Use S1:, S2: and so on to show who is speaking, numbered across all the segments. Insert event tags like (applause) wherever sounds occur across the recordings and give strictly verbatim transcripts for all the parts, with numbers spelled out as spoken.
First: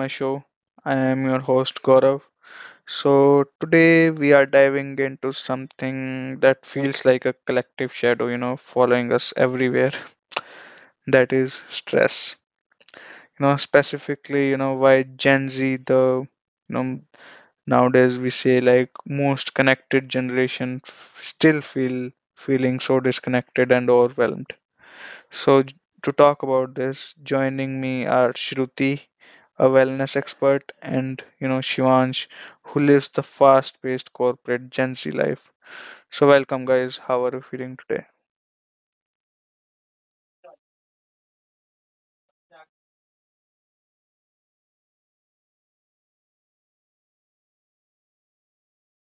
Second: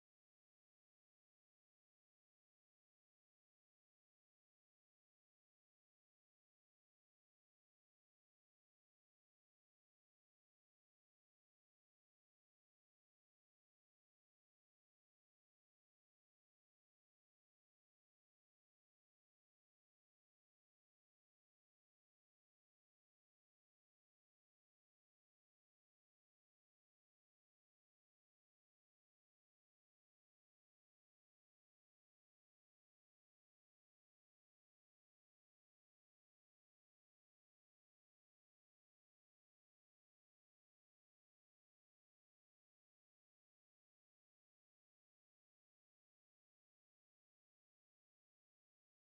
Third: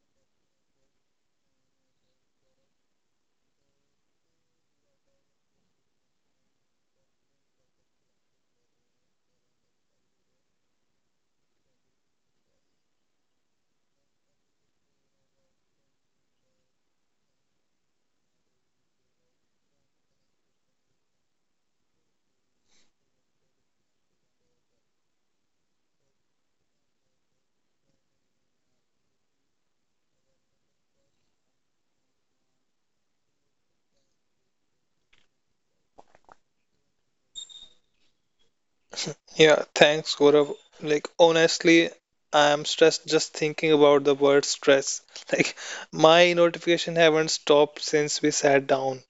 S1: my show. I am your host Gaurav. So, today we are diving into something that feels like a collective shadow, you know, following us everywhere. That is stress. You know, specifically, you know, why Gen Z, the, you know, nowadays we say like most connected generation, f- still feel feeling so disconnected and overwhelmed. So, j- to talk about this, joining me are Shruti, a wellness expert, and you know, Shivansh, who lives the fast paced corporate Gen Z life. So, welcome, guys. How are you feeling today?
S2: Yeah, thanks, Gaurav. Like, honestly, I am stressed just thinking about the word stress. (laughs) Like, my notification haven't stopped since we sat down.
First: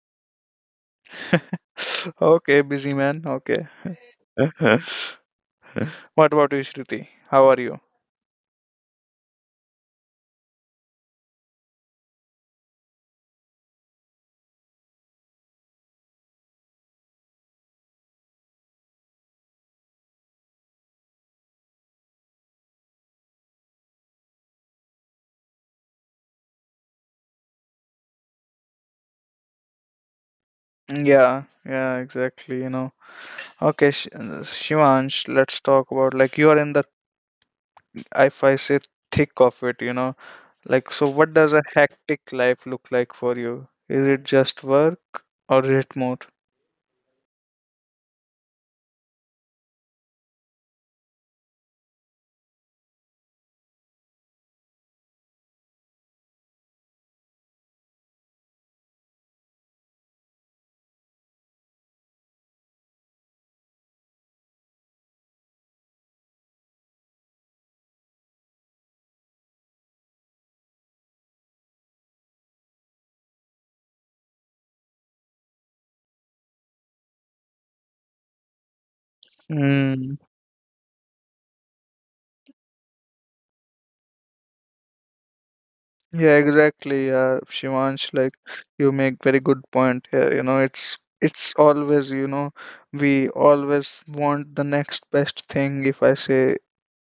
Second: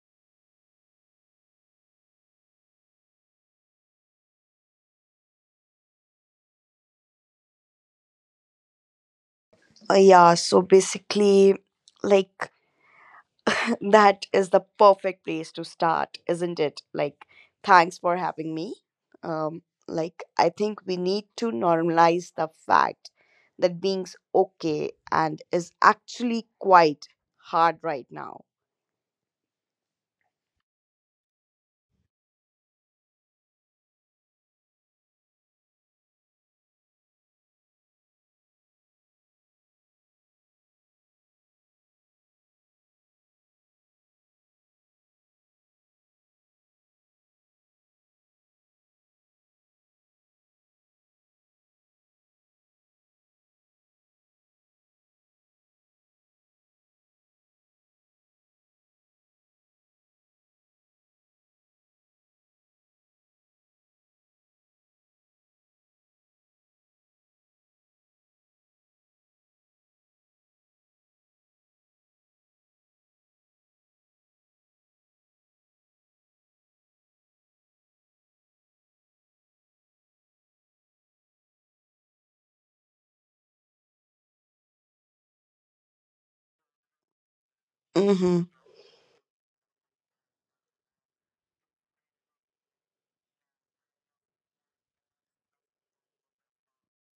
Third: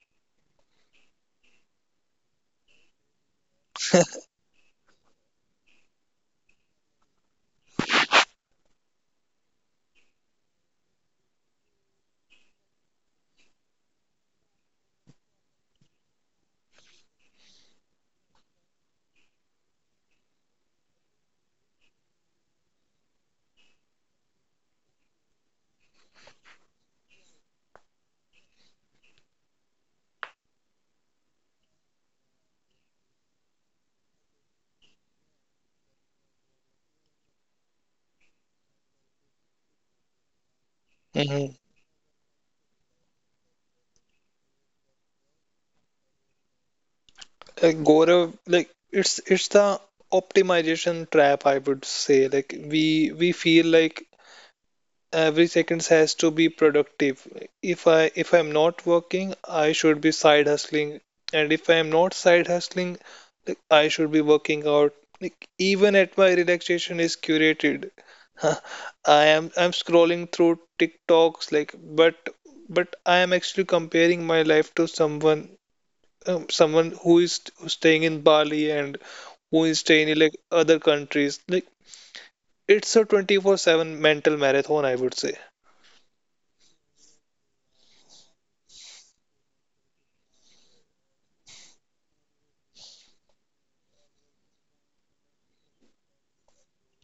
S1: (laughs) Okay, busy man. Okay. What about you, Shruti? How are you?
S3: Uh, yeah, so basically, like, (laughs) that is the perfect place to start, isn't it? Like, thanks for having me. Um, like, I think we need to normalize the fact that being's okay and is actually quite hard right now.
S1: Yeah, yeah, exactly. You know, okay, Sh- uh, Shivansh, let's talk about like you are in the, if I say, thick of it, you know like, so what
S2: Hmm
S1: does a hectic life look like for you? Is it just work or is it more?
S2: Like, Gaurav, like it's it's the optimization trap, I would say. Like, we we feel like every seconds has to be productive. If i if i'm not working, I should be side hustling, and if i'm not side hustling, like, I should be working out. Like even at my relaxation is curated. (laughs) i am i'm scrolling through tiktoks, like but but I am actually comparing my life to someone, um, someone who is who's staying in bali and who is staying
S1: Mm.
S2: in like other countries. Like it's a twenty-four seven mental marathon, I would say.
S1: Yeah, exactly. Yeah, Shivansh, like
S3: Mm-hmm.
S1: you make very good point here. You know, it's it's always, you know, we always want the next best thing. If I say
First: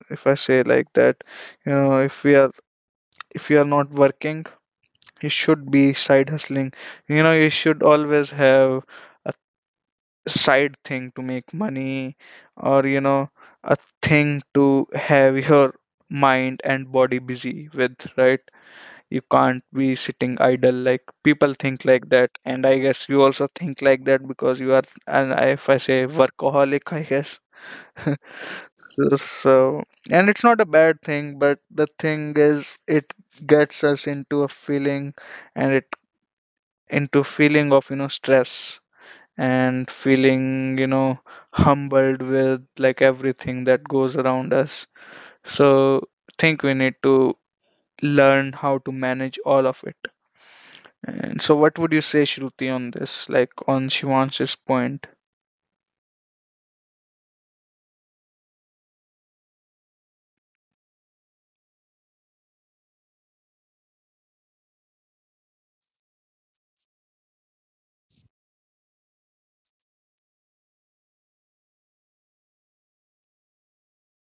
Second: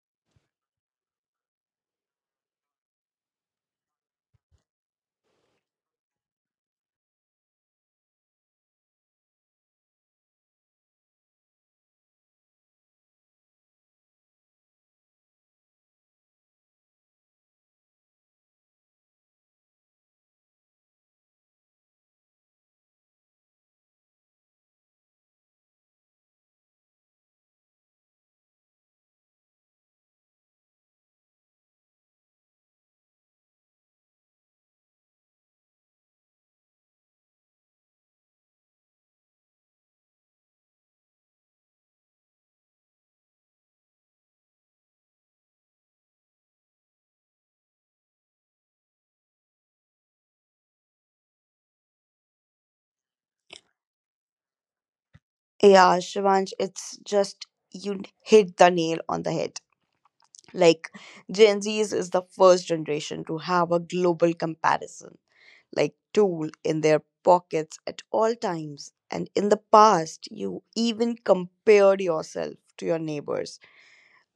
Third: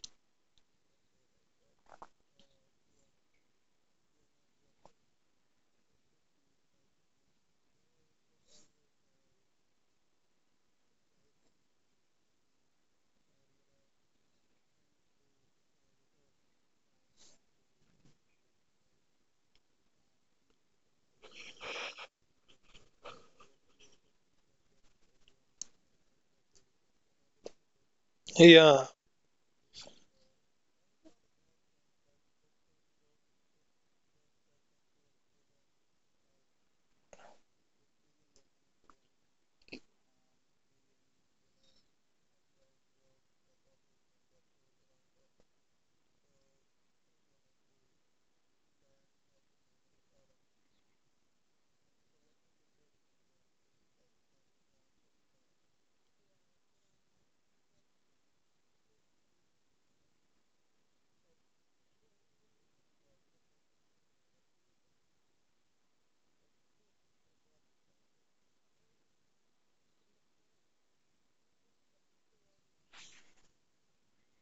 S1: if I say like that, you know, if we are if you are not working, you should be side hustling. You know, you should always have a side thing to make money or you know a thing to have your mind and body busy with, right? You can't be sitting idle. Like, people think like that, and I guess you also think like that because you are, and if I say workaholic, I guess. (laughs)
S2: Yeah.
S1: So, so, and it's not a bad thing, but the thing is it gets us into a feeling, and it into feeling of, you know stress and feeling, you know humbled with like everything that goes around us. So think we need to learn how to manage all of it. And so what would you say, Shruti, on this, like on Shivansh's point?
S3: Yeah, Shivansh, it's just you hit the nail on the head. Like, Gen Zs is the first generation to have a global comparison like tool in their pockets at all times. And in the past, you even compared yourself to your neighbors.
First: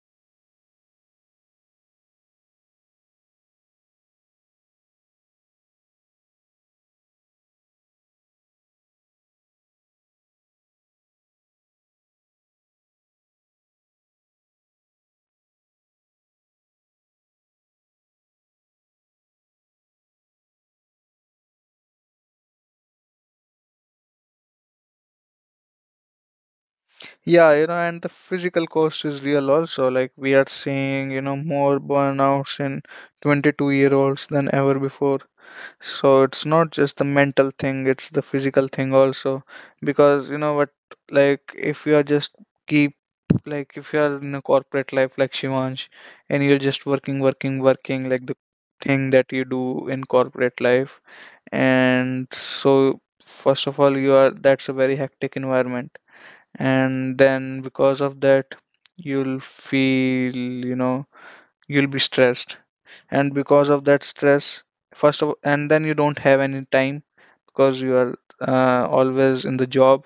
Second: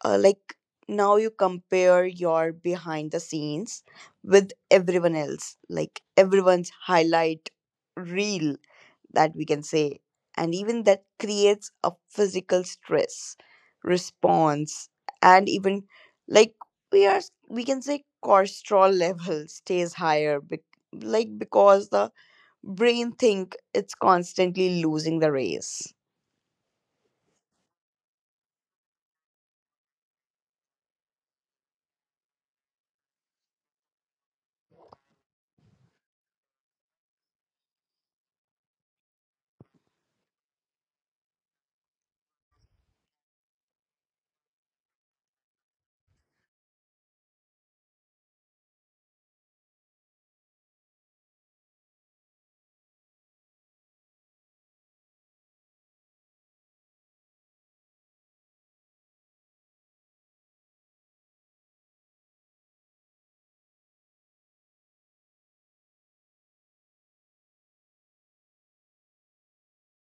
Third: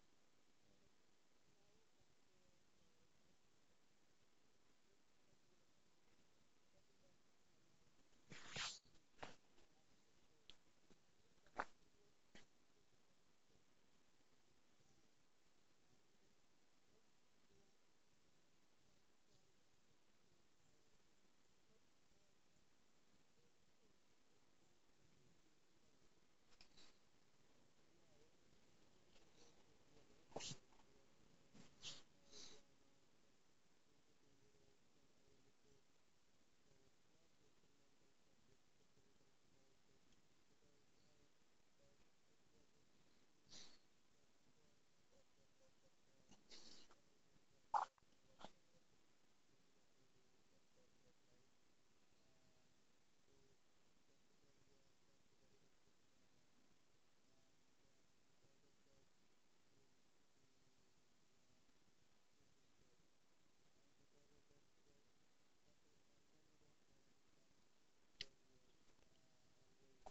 S3: Uh, like now, you compare your behind the scenes with everyone else, like everyone's highlight reel that we can say. And even that creates a physical stress response, and even like we are we can say cortisol level (laughs) stays higher bec- like because the brain think it's constantly losing the race.
S1: Yeah, you know and the physical cost is real also. Like we are seeing, you know more burnouts in twenty-two year olds than ever before. So it's not just the mental thing, it's the physical thing also. Because you know what, like if you are just keep, like if you are in a corporate life like Shivansh, and you're just working, working, working, like the thing that you do in corporate life. And so first of all you are, that's a very hectic environment. And then because of that you'll feel, you know, you'll be stressed, and because of that stress first of, and then you don't have any time because you are uh, always in the job,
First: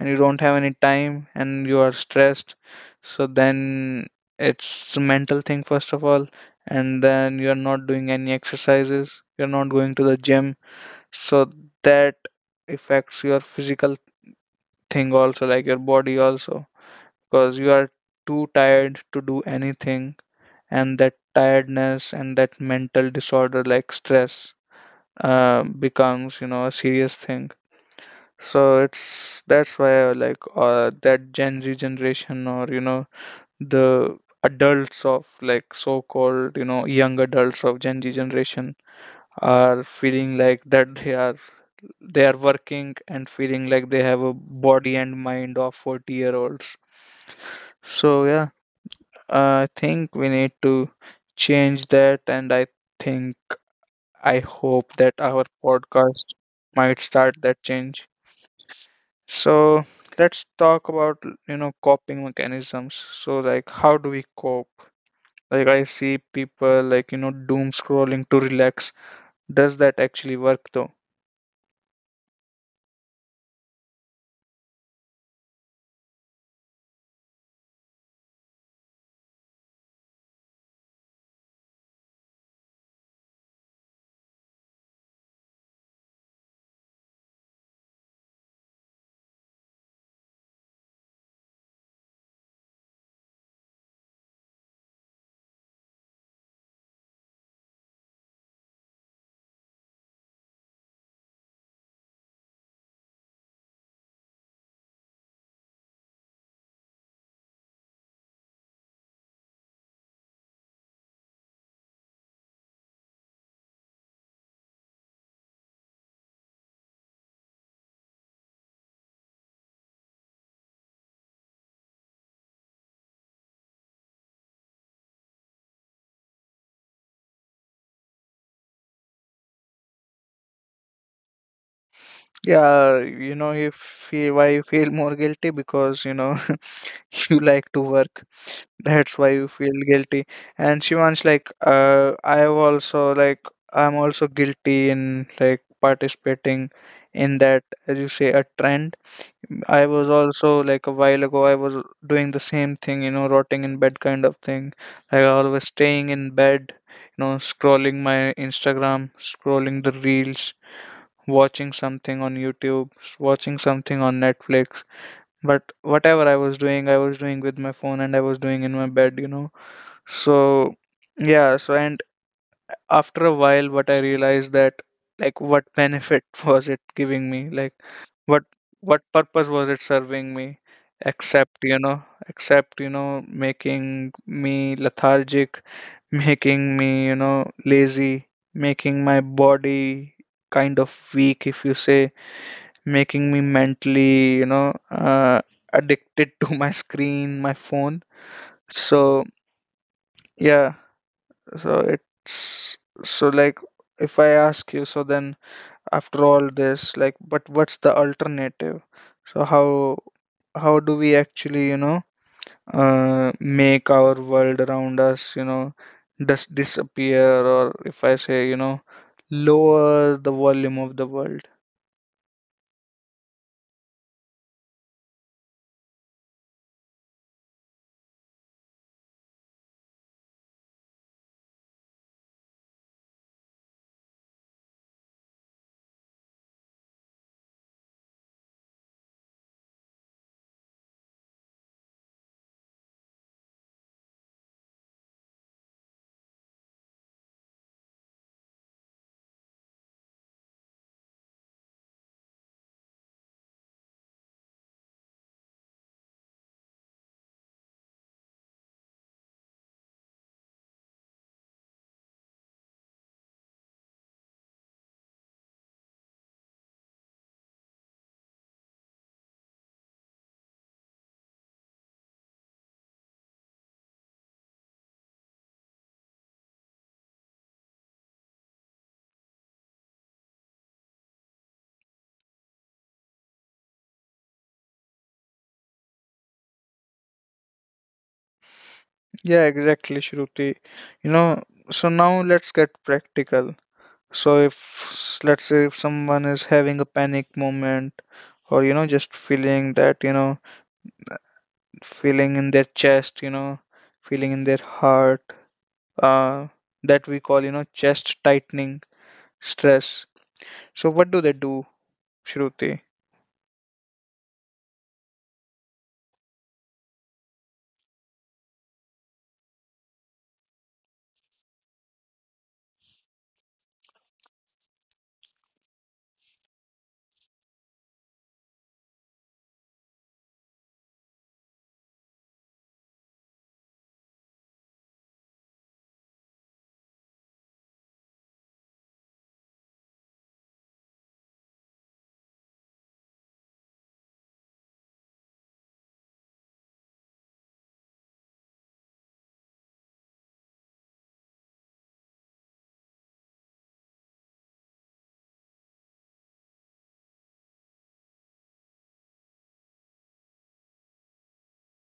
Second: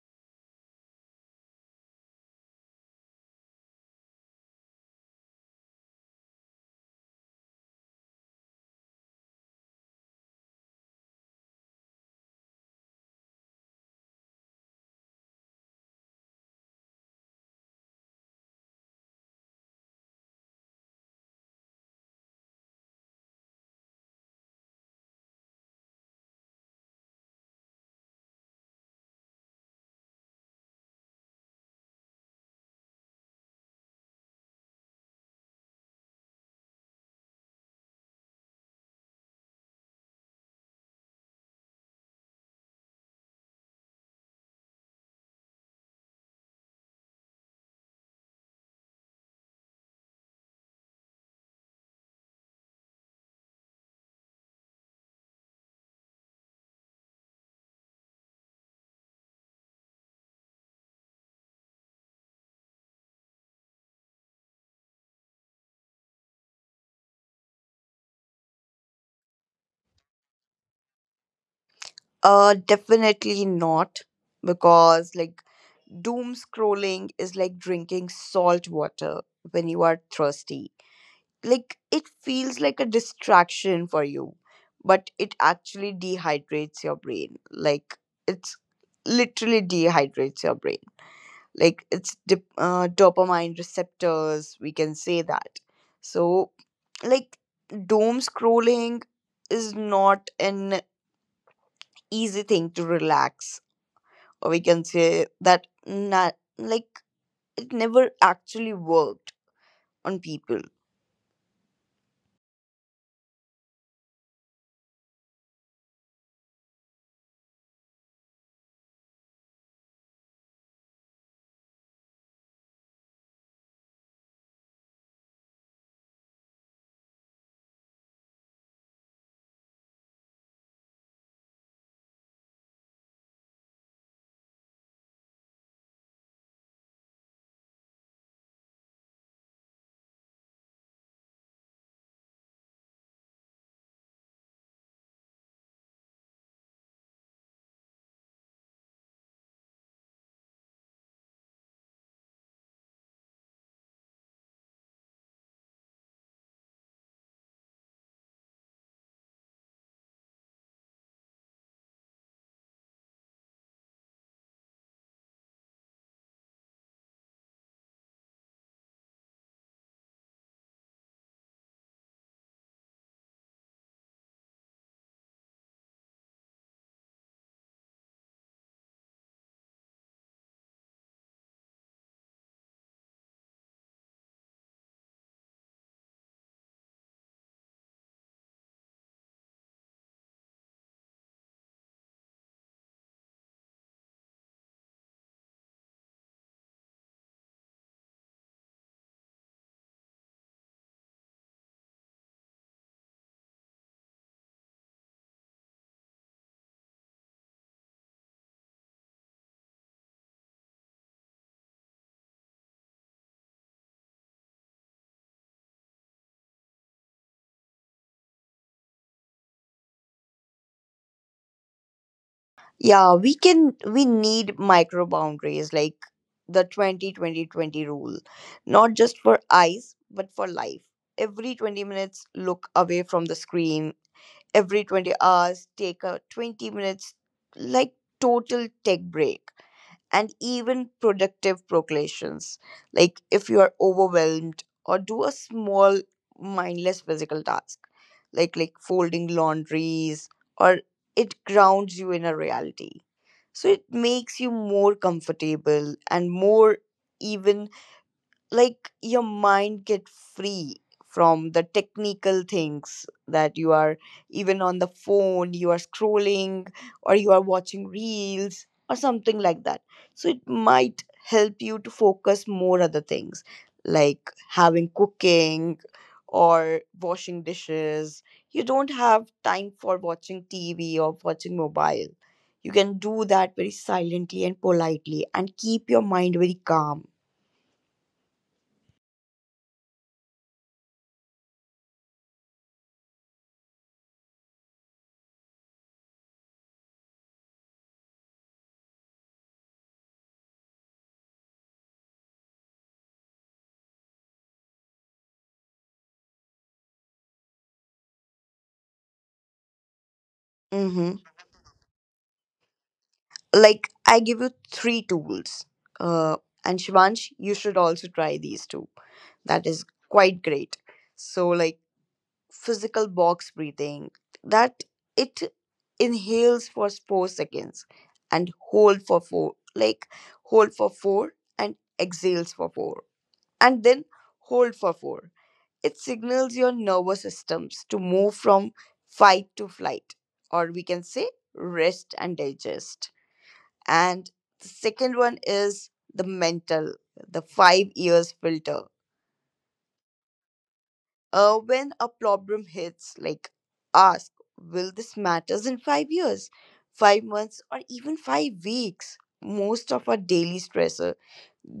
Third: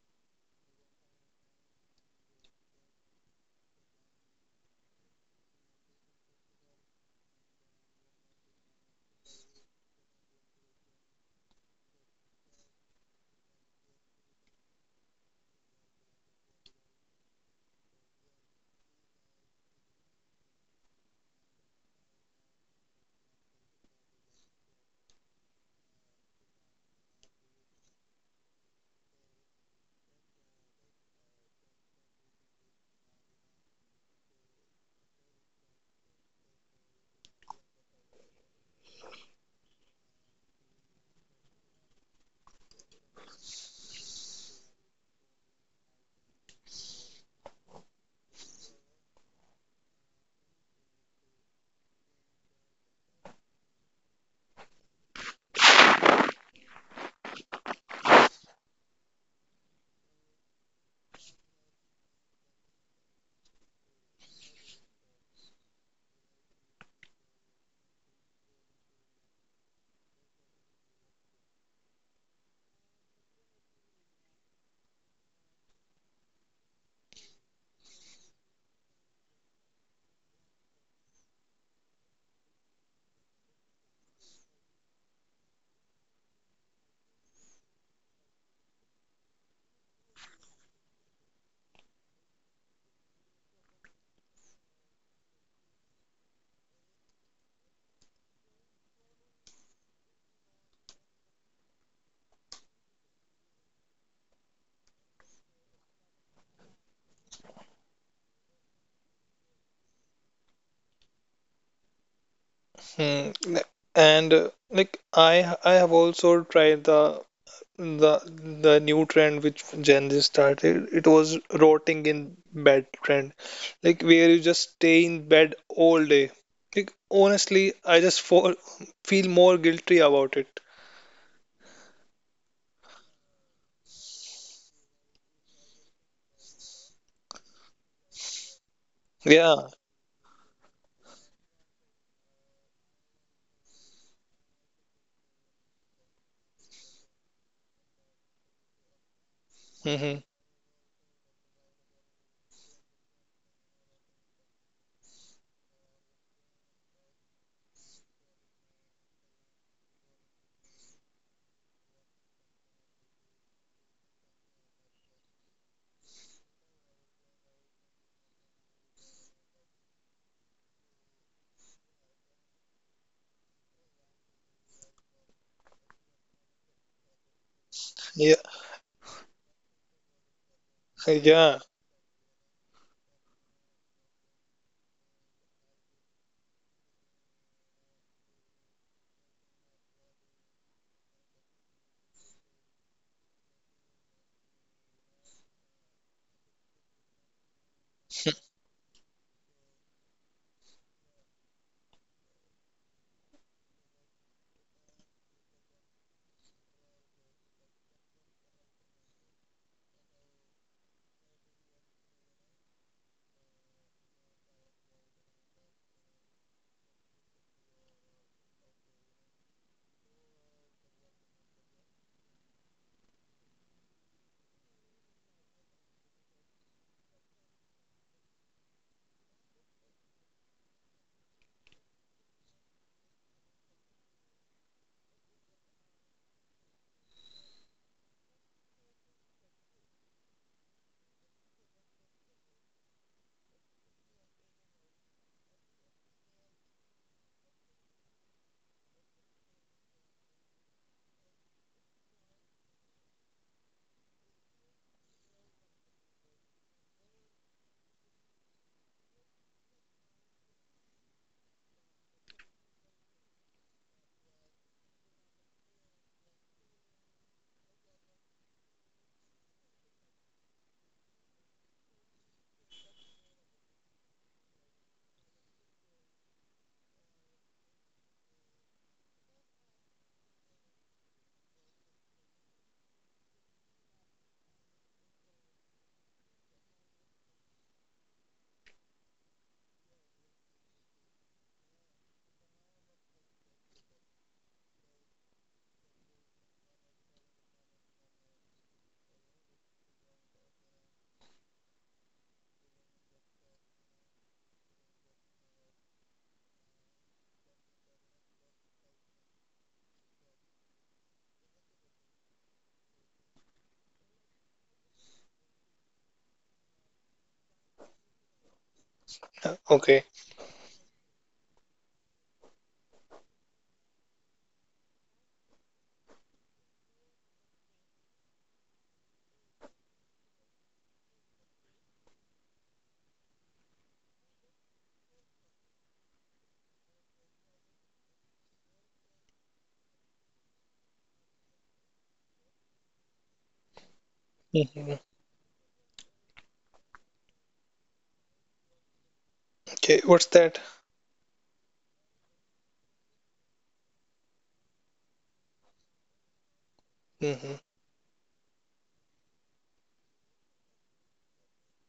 S1: and you don't have any time and you are stressed. So then it's a mental thing, first of all. And then you are not doing any exercises, you're not going to the gym. So that affects your physical thing also, like your body also, because you are too tired to do anything. And that tiredness and that mental disorder like stress uh, becomes you know a serious thing. So it's that's why like uh, that Gen Z generation, or you know the adults of like so-called you know young adults of Gen Z generation are feeling like that they are, they are working and feeling like they have a body and mind of forty year olds. So yeah, uh, I think we need to change that, and I think I hope that our podcast might start that change. So let's talk about you know coping mechanisms. So like how do we cope? Like I see people like you know doom scrolling to relax. Does that actually work though?
S3: uh Definitely not, because like doom scrolling is like drinking salt water when you are thirsty. Like, it feels like a distraction for you, but it actually dehydrates your brain. Like, it's literally dehydrates your brain. Like, it's dip, uh, dopamine receptors we can say that. So, like, doom scrolling is not an easy thing to relax, or we can say that not, like, it never actually worked on people.
S2: Hmm. n- And uh, Like I I have also tried the the the new trend which Gen Z started. It was rotting in bed trend, like where you just stay in bed all day. Like honestly, I just fall, feel more guilty about it.
S1: Yeah, you know if why you feel more guilty, because you know (laughs) you like to work. That's why you
S2: Yeah.
S1: feel guilty. And Shivansh, like, uh, I have also like I'm also guilty in like participating in that, as you say, a trend. I was
S2: hmm
S1: also like a while ago, I was doing the same thing, you know, rotting in bed kind of thing. Like I always staying in bed, you know, scrolling my Instagram, scrolling the reels, watching something on YouTube, watching something on Netflix. But whatever I was doing, I was doing with my phone and I was doing in my bed, you know so yeah, so and after a while what I realized that like what benefit (laughs) was it giving me? Like
S2: Yeah.
S1: what what purpose was it serving me?
S2: Yeah.
S1: Except, you know, except, you know, making me lethargic, (laughs) making me, you know, lazy, making my body kind of weak, if you say, making me mentally, you know, uh, addicted (laughs) to my screen, my phone. So yeah, so it's so like if I ask you, so then after all this, like, but what's the alternative? So how how do we actually, you know, uh, make our world around us, you know, just disappear, or if I say, you know, lower the volume of the world?
S3: Yeah, we can we need micro boundaries like the twenty twenty twenty rule. Not just for eyes, but for life. Every twenty minutes look away from the screen. Every twenty hours take a twenty minutes like total tech break and even productive proclamations. Like if you are overwhelmed or do a small mindless physical task, like like folding laundries or it grounds you in a reality. So it makes you more comfortable and more, even like your mind get free from the technical things that you are. Even on the phone you are scrolling or you are watching reels or something like that, so it might help you to focus more other things like having, cooking, or washing dishes. You don't have time for watching T V or watching mobile. You can do that very silently and politely and keep your mind very calm.
S1: Yeah, exactly, Shruti. You know, so now let's get practical. So if s- let's say if someone is having a panic moment, or you know just feeling that you know feeling in their chest, you know feeling in their heart, uh, that we call you know chest tightening stress. So what do
S3: Mm-hmm.
S1: they do, Shruti?
S3: Like, I give you three tools. Uh, and Shivansh, you should also try these two. That is
S2: Okay.
S3: quite great. So, like, physical box breathing, that it inhales for four seconds and hold for four, like hold for four, and exhales for four, and then hold for four. It signals your nervous systems to move from fight to flight, or we can say rest and digest. And the
S2: hmm
S3: second one is the mental, the five years filter.
S2: Okay. What's that?
S3: Uh, when a problem hits, like, ask, will this matters in five years, five
S2: Hmm
S3: months, or even five weeks? Most of our daily stressor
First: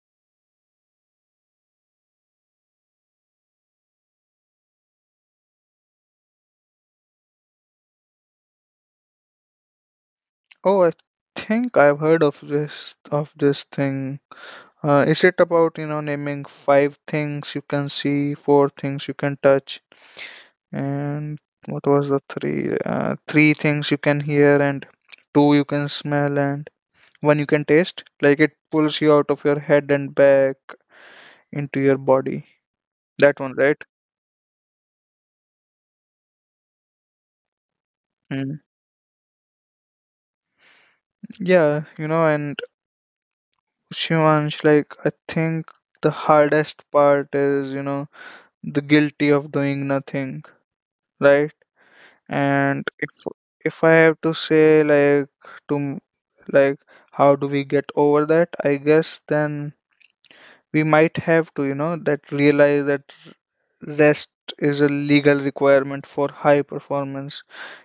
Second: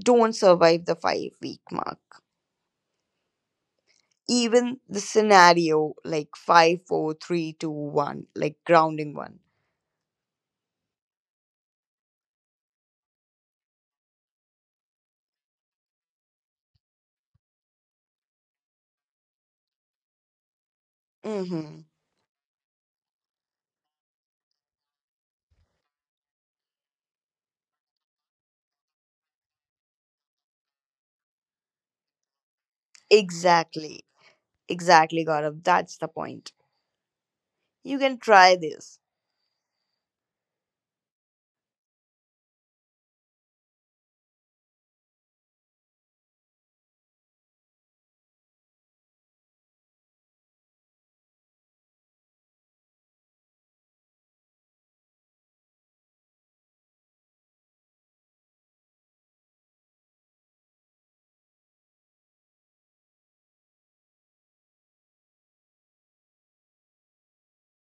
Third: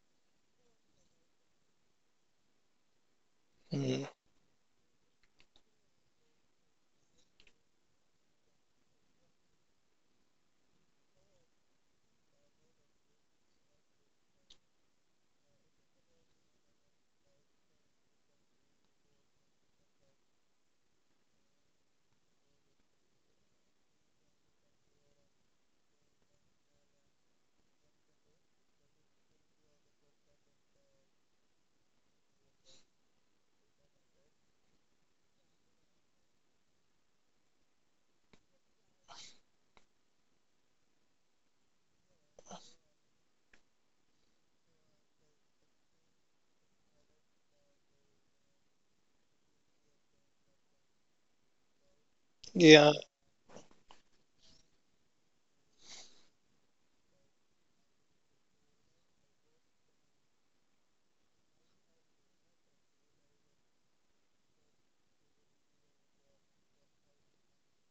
S3: don't survive the five week mark.
S2: hmm
S3: Even the scenario like five, four, three, two, one, like grounding one.
S1: Oh, I think I've heard of this of this thing. Uh, is it about you know naming five things you can see, four things you can touch, and
S3: Mm-hmm.
S1: what was the three? Uh, three things you can hear, and two you can smell, and one you can taste. Like it pulls you out of your head and back into your body. That one, right?
S3: Exactly. Exactly, Gaurav. That's the point. You can try
S1: Mm.
S3: this.
S1: Yeah, you know, and Shivansh, like, I think the hardest part is, you know, the guilty of doing nothing, right? And
S2: Yeah.
S1: if if I have to say, like, to m- like, how do we get over that? I guess then we might have to you know that realize that rest is a legal requirement for high performance,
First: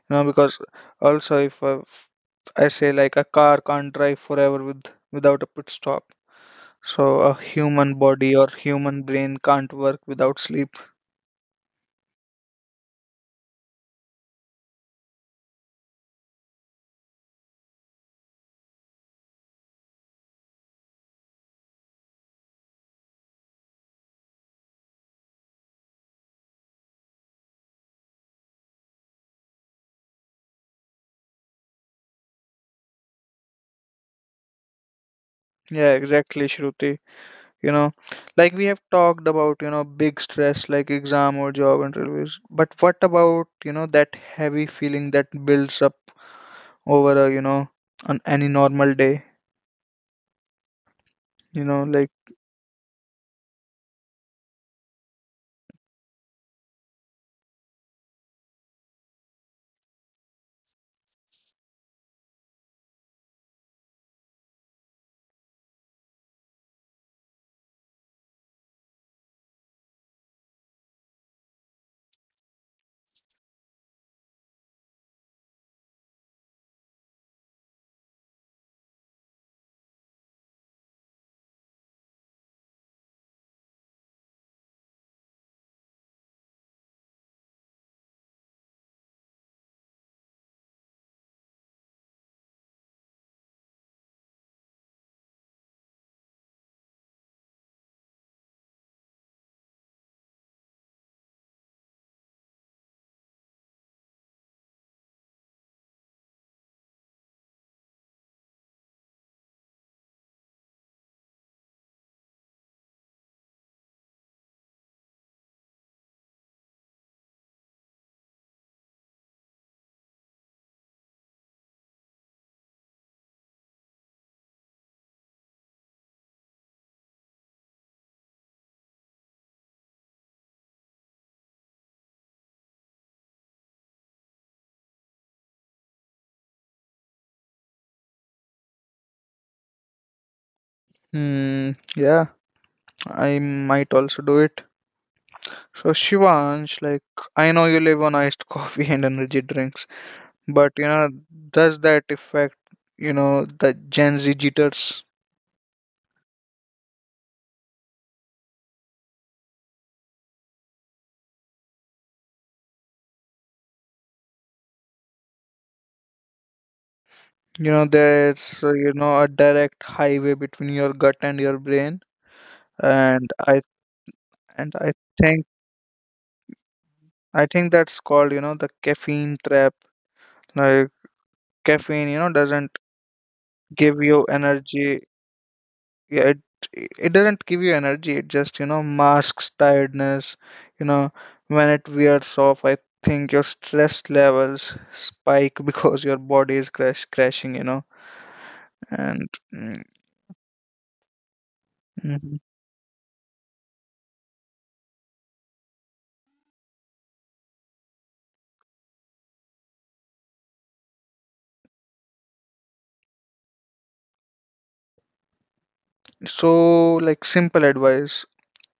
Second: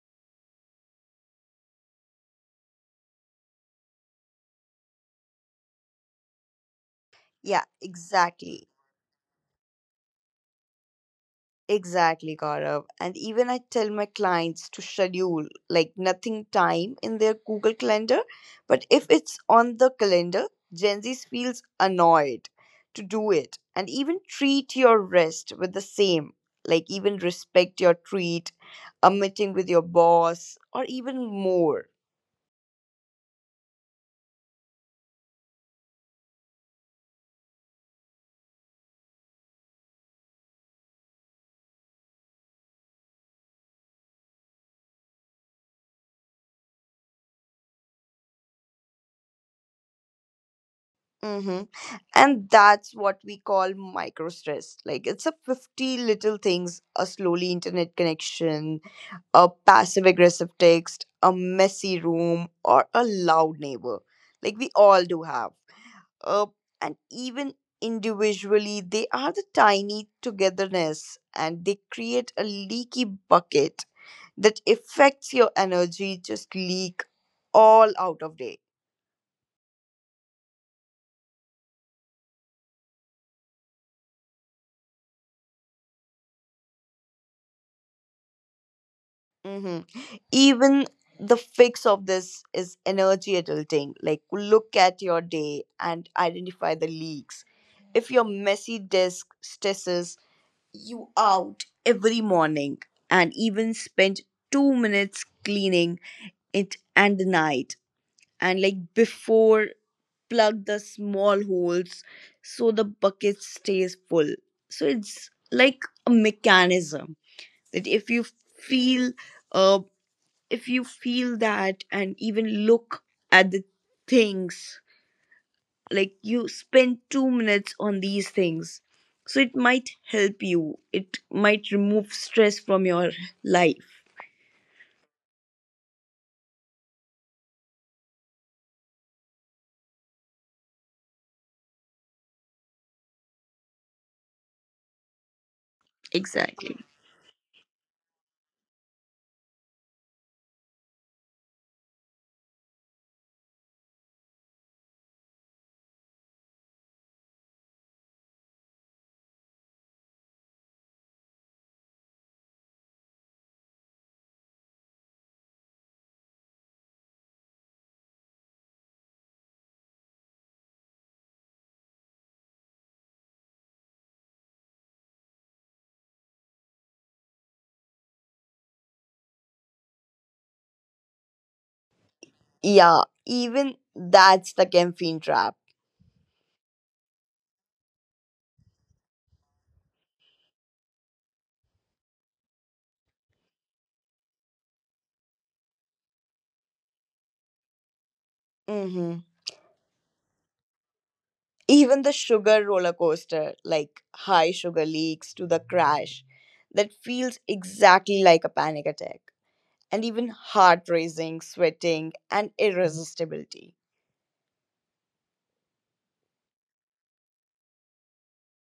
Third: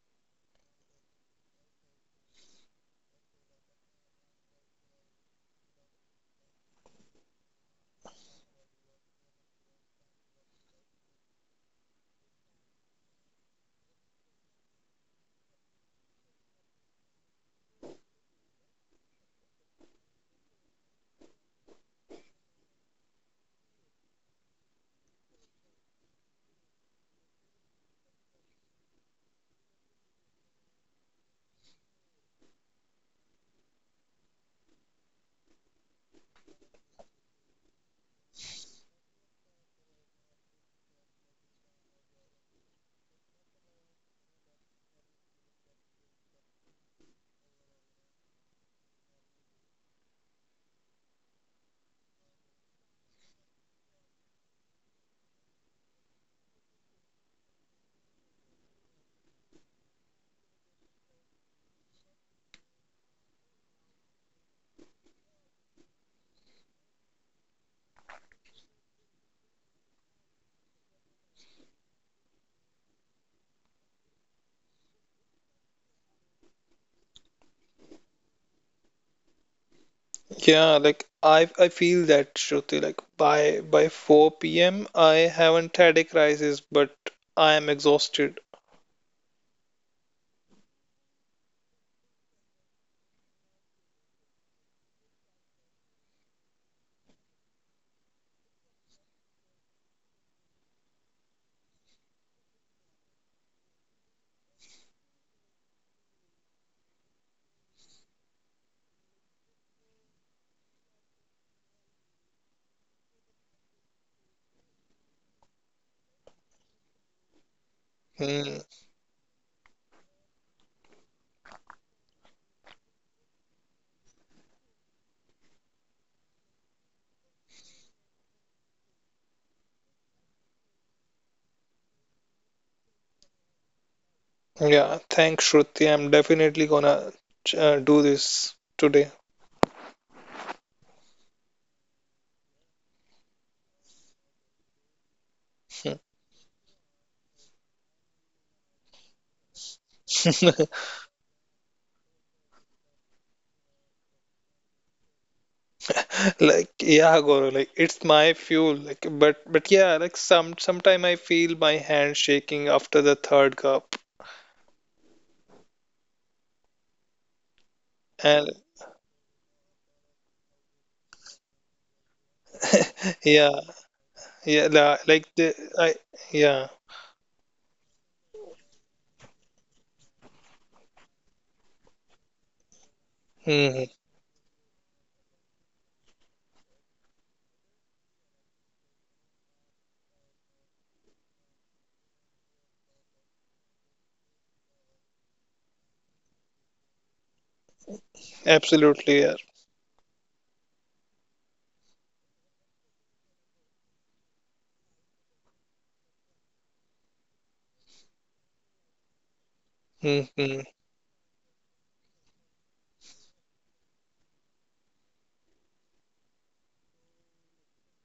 S1: you know because also if I, I say like a car can't drive forever with without a pit stop. So a
S3: Yeah,
S1: human body or
S3: exactly.
S1: human brain can't work without sleep.
S3: Exactly, Gaurav. And even I tell my clients to schedule like nothing time in their Google Calendar, but if it's on the calendar, Gen Z feels annoyed to do it. And even treat your rest with the same. Like, even respect your treat, a meeting with your boss, or even more.
S1: Yeah, exactly, Shruti. you know like we have talked about you know big stress like exam or job interviews, but what about you know that heavy feeling that builds up over a you know on any normal day. You
S3: Mm-hmm.
S1: know, like,
S3: And that's what we call micro stress. Like it's a fifty little things, a slowly internet connection, a passive aggressive text, a messy room, or a loud neighbor. Like we all do have. Uh, and even individually, they are the tiny togetherness and they create a leaky bucket that affects your energy just leak all out of day.
S2: Yeah, like I I feel that Shruti, like by by four p m. I haven't had a crisis, but I am exhausted.
S3: Hmm. Even the fix of this is energy adulting. Like, look at your day and identify the leaks. If your messy desk stresses you out every morning, and even spend two minutes cleaning it, and the night, and like before plug the small holes so the bucket stays full. So it's like a mechanism that, if you
S2: Hmm.
S3: feel uh if you feel that, and even look at the things like you spend two minutes on these things, so it might help you, it might remove stress from your life.
S2: Yeah, thanks Shruti. I'm definitely gonna uh, do this today.
S1: hmm, yeah, I might also do it. So,
S2: Hmm.
S1: Shivansh,
S3: Exactly.
S1: like, I know you live on iced (laughs) coffee and energy drinks,
S2: (laughs)
S1: but you know, does that affect, you know, the Gen Z jitters?
S2: Like yeah, Goro, like it's my fuel. Like but but yeah, like some sometime I feel my hand shaking after the third cup.
S1: You know,
S2: And
S1: there's, uh, you know, a direct highway between your gut and your brain, and
S2: yeah,
S1: I
S2: yeah,
S1: and I
S2: la- like
S1: think
S2: the I yeah.
S1: I think that's called, you know, the caffeine trap. Like, caffeine, you know, doesn't
S3: Yeah, even
S1: give you
S2: hmm hmm,
S3: that's the
S1: energy.
S3: caffeine trap.
S1: Yeah, it it doesn't give you energy, it just you know masks tiredness, you know when it wears off I think your stress levels spike (laughs) because your body is crash crashing, you know
S3: Mhm.
S1: and mm,
S2: Absolutely, yeah.
S3: Even the
S1: mhm.
S3: sugar roller coaster, like high sugar leaks to the crash, that feels exactly like a panic attack. And even heart
S2: hmm
S3: racing,
S2: hmm.
S3: sweating, and irresistibility.
S1: So like simple advice,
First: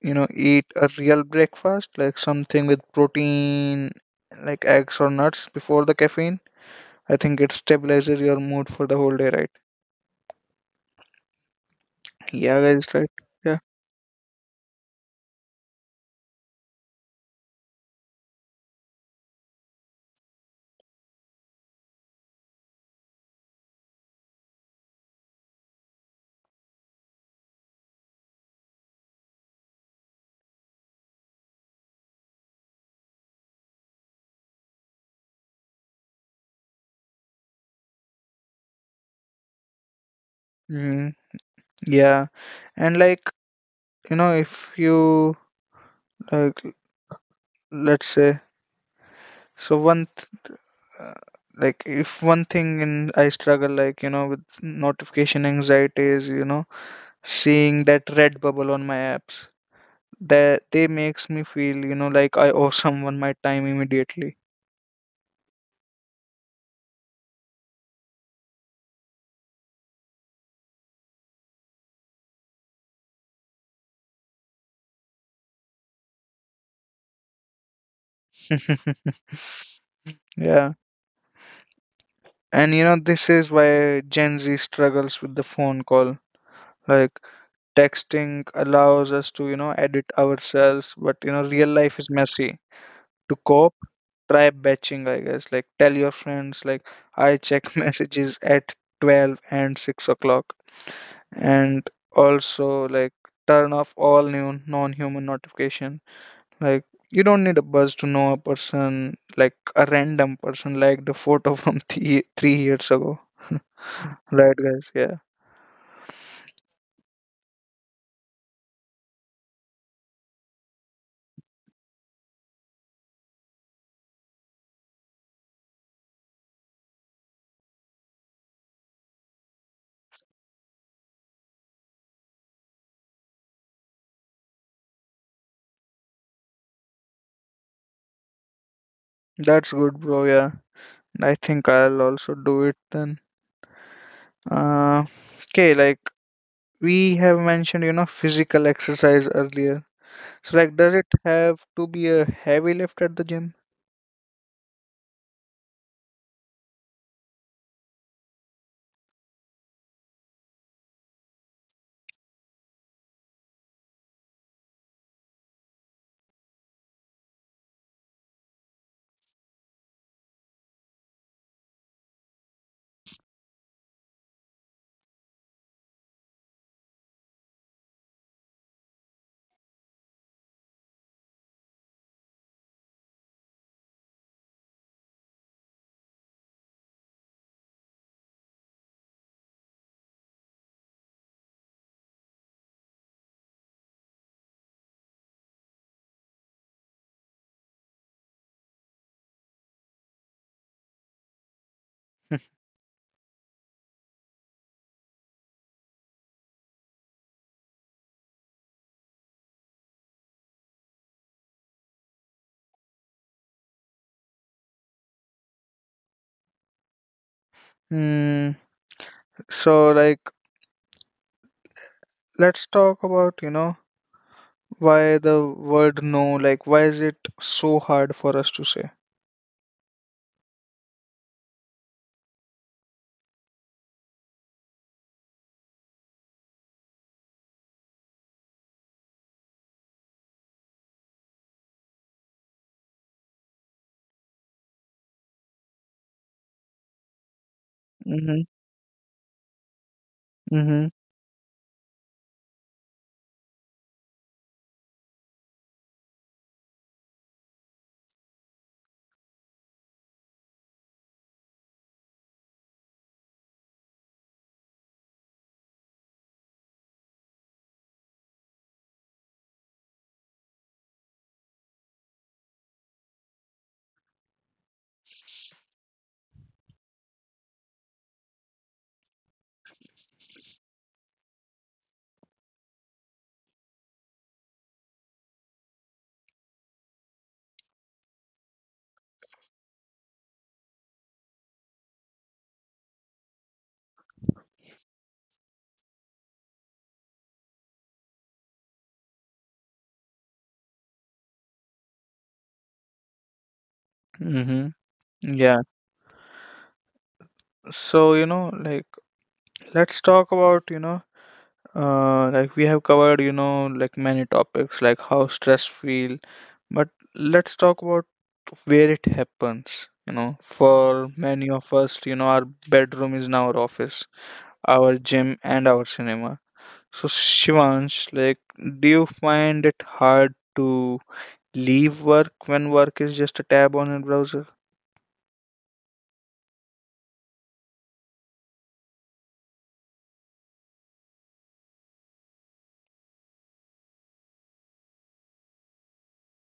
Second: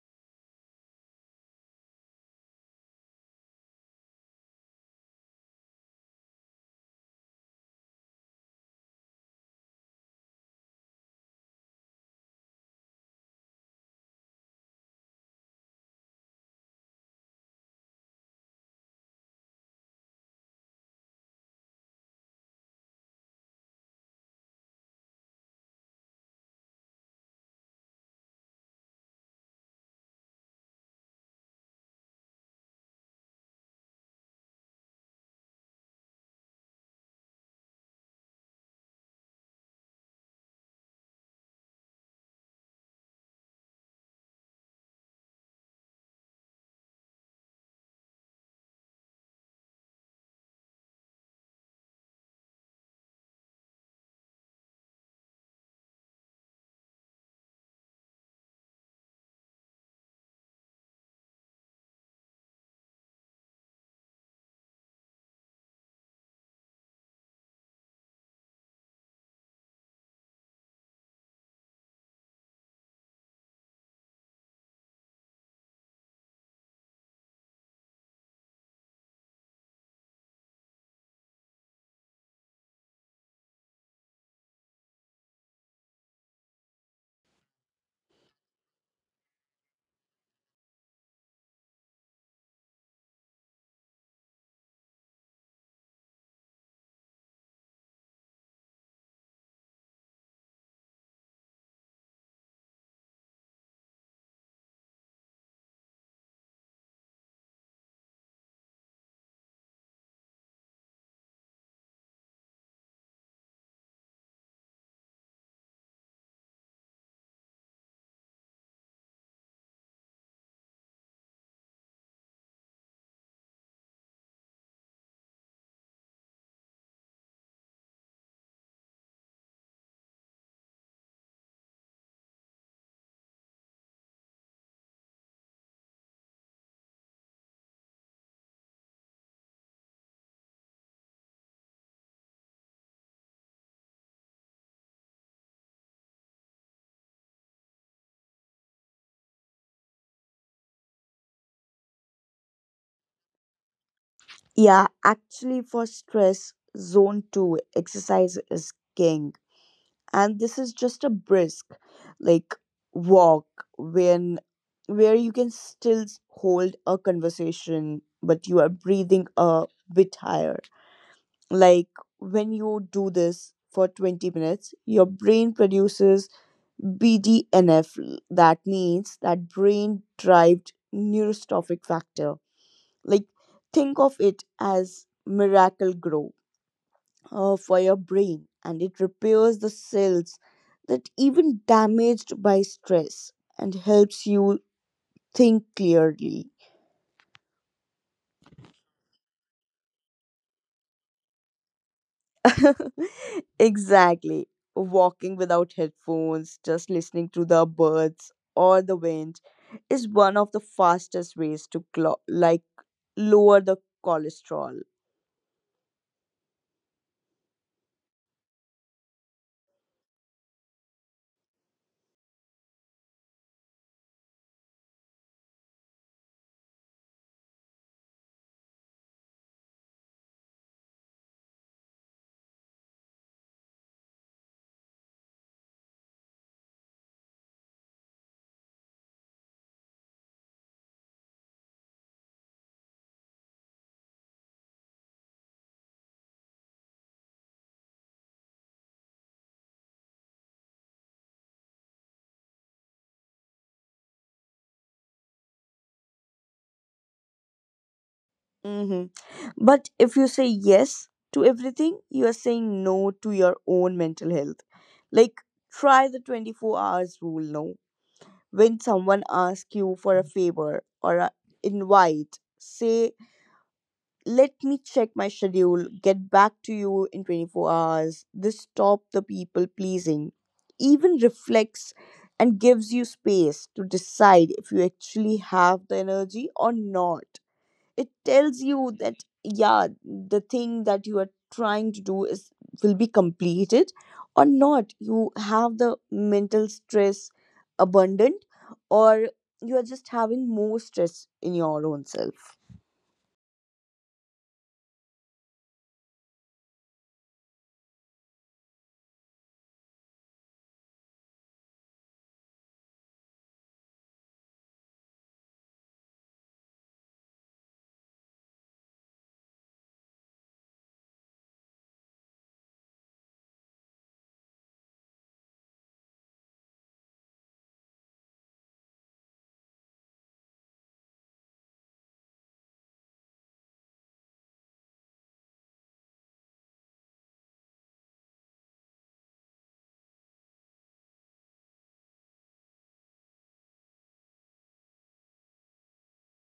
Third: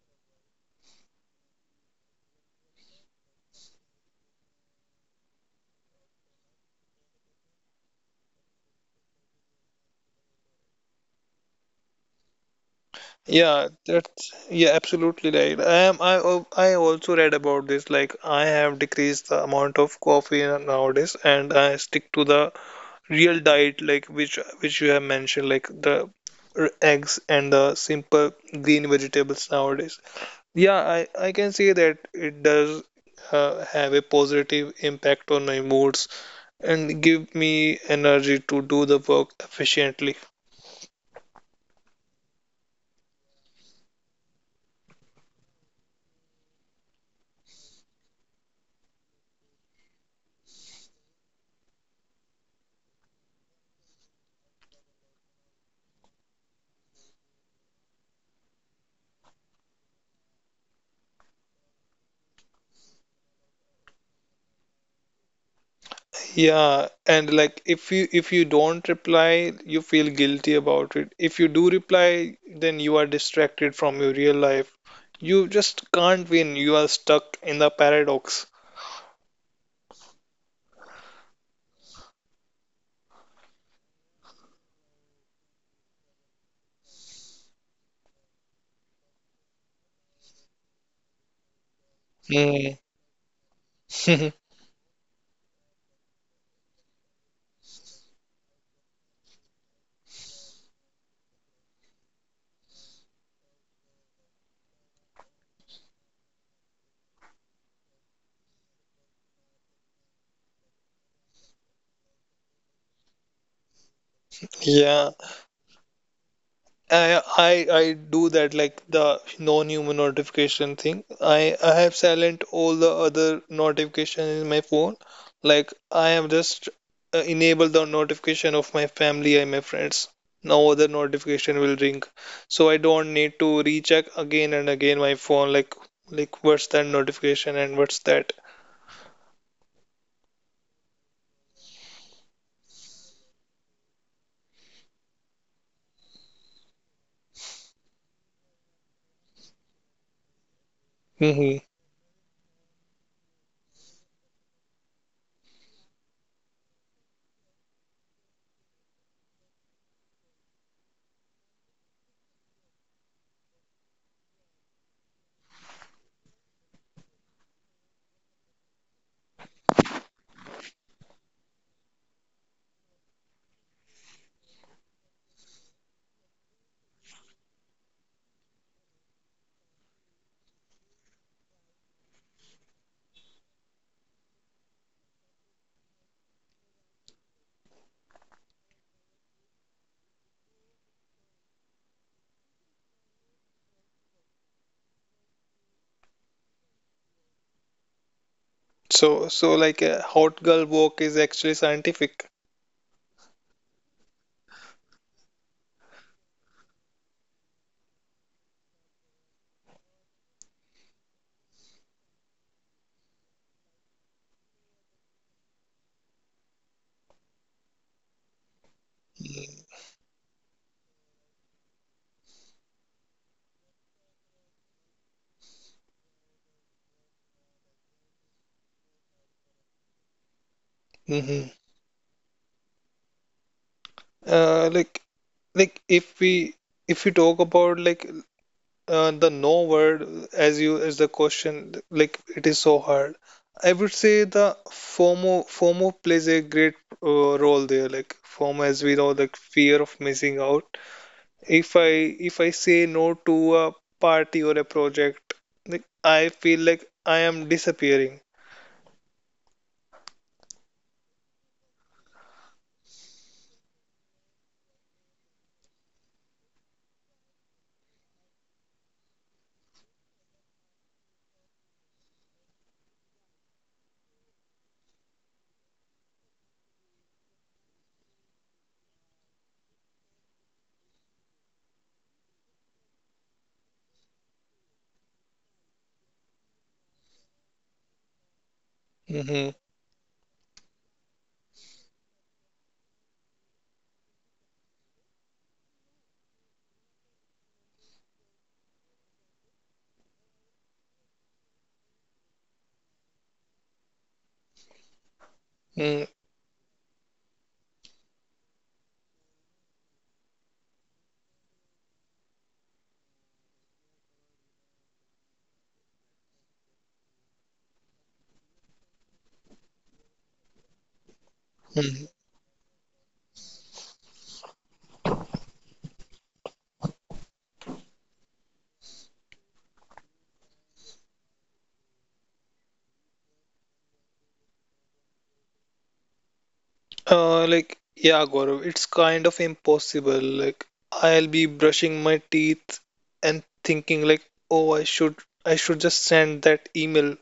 S1: you know eat a real breakfast like something with protein like eggs or nuts before the caffeine. I think it stabilizes your mood for the whole day, right? Yeah, guys, right?
S2: Yeah,
S1: Yeah.
S2: that's yeah, absolutely right. I am I al- I also read about this. Like I have decreased the amount of coffee nowadays, and I stick to the real diet, like which which you have mentioned, like the r- eggs and the simple green vegetables nowadays. Yeah, I I can say that it does uh, have a positive impact on my moods and give me energy to do the work efficiently.
S1: Mm, yeah. And like you know if you like let's say so one th- uh, like if one thing in I struggle like you know with notification anxiety is you know seeing that red bubble on my apps, that they makes me feel you know like I owe (laughs) someone my time immediately.
S2: Yeah, and like if you if you don't reply, you feel guilty about it. If you do reply, then you are distracted from your real life. You just can't win. You are stuck in the paradox.
S1: (laughs) Yeah, and you know this is why Gen Z struggles with the phone call. Like texting allows us to you know edit ourselves, but you know real life
S2: Hmm.
S1: is messy. To cope, try batching, I guess. Like tell your friends, like I check (laughs) messages at twelve and six o'clock, and also like turn off all new non-human notification. Like you don't need a buzz to know a person, like a random person, like the photo (laughs) from three three years ago. (laughs)
S2: (laughs) Yeah.
S1: Right, guys? Yeah,
S2: I I I do that like the non-human notification thing. I I have silent all the other notifications in my phone. Like I have just uh, enabled the notification of my family and my friends. No other notification will ring, so I don't need to recheck again and again my phone. Like like what's that notification and what's that?
S1: that's good, bro. Yeah, I think I'll also do it then. Uh, okay, like we have mentioned, you know, physical exercise earlier. So like,
S2: Hmm
S1: does it have to be a heavy lift at the gym?
S3: Yeah, actually, for stress, zone two exercise is king. And this is just a brisk, like, walk when where you can still hold a conversation, but you are breathing a bit higher. Like, when you do this for twenty minutes, your brain produces B D N F. That means that brain derived neurostrophic factor. Like, think of it as miracle grow uh, for your brain, and it repairs the cells that even damaged by stress and helps you think clearly.
S2: So so like a hot girl walk is actually scientific.
S1: (laughs)
S3: (laughs) Exactly. Walking without headphones, just listening to the birds or the wind, is one of the fastest ways to clo- like lower the cholesterol.
S1: Hmm. So like, let's talk about, you know, why the word no, like, why is it so hard for us to say?
S2: Mm-hmm. Uh, like like if we if we talk about like uh, the no word as you as the question, like it is so hard. I would say the FOMO FOMO plays a great uh, role there. Like FOMO, as we know,
S1: Mm-hmm.
S2: like fear of missing out.
S1: Mm-hmm.
S2: If I if I say no to a party or a project, like I feel like I am disappearing.
S3: Hmm. But if you say yes to everything, you are saying no to your own mental health. Like, try the twenty-four hours rule. No, when someone asks you for a favor or an invite, say, let me check my schedule, get back to you in twenty-four hours. This stops the people pleasing, even reflects, and gives you space to decide if you actually have the energy or not. It tells
S2: Mm-hmm.
S3: you that, yeah, the thing that you are trying to do is will be completed or not, you have the mental stress abundant, or you are just having more stress in your own self.
S1: Mm-hmm. Yeah. So, you know, like, let's talk about, you know, uh, like we have covered, you know, like many topics, like how stress feel, but let's talk about where it happens. You know, for
S2: Mm-hmm.
S1: many of us, you know, our bedroom is now our office, our gym and our cinema. So Shivansh, like do you find it hard to leave work when work is just a tab on a browser?
S2: Uh, like, yeah, Gaurav, it's kind of impossible. Like, I'll be brushing my teeth and thinking like, oh, I should, I should just send that email.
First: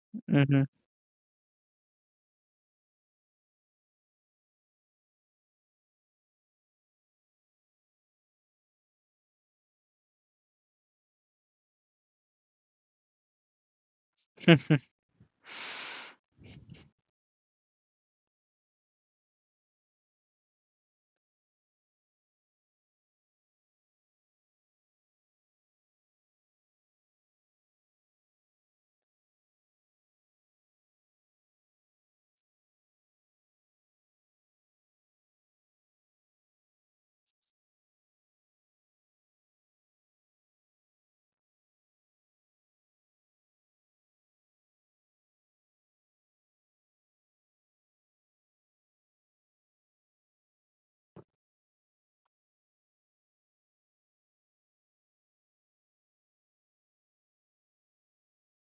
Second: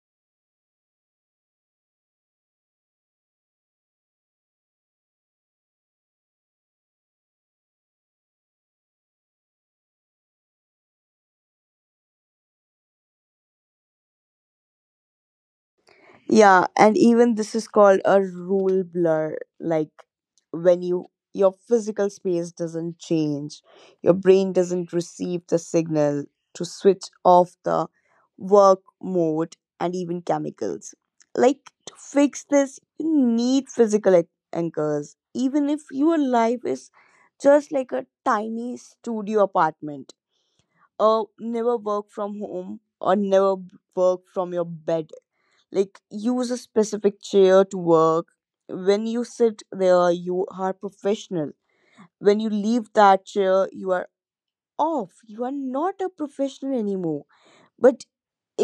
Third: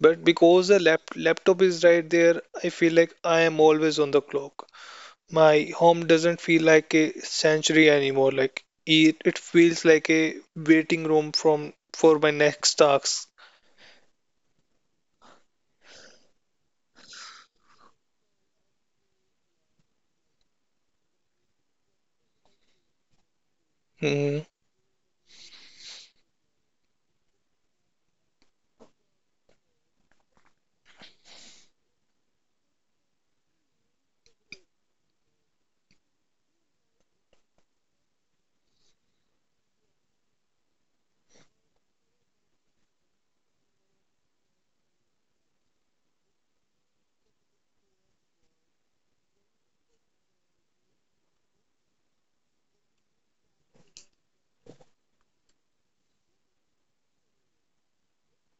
S2: But
S1: Hmm.
S2: because the lap laptop is right there, I feel like I am always on the clock. My home doesn't feel like a sanctuary anymore. Like, it, it feels like a waiting room from for my next tasks.
S1: (laughs)
S3: Yeah, and even this is called a rule blur. Like, when you your physical space doesn't change, your
S2: Hmm
S3: brain doesn't receive the signal to switch off the work mode and even chemicals. Like, to fix this, you need physical an- anchors, even if your life is just like a tiny studio apartment. Uh, never work from home, or never work from your bed. Like, use a specific chair to work. When you sit there you are professional. When you leave that chair you are off, you are not a professional anymore. But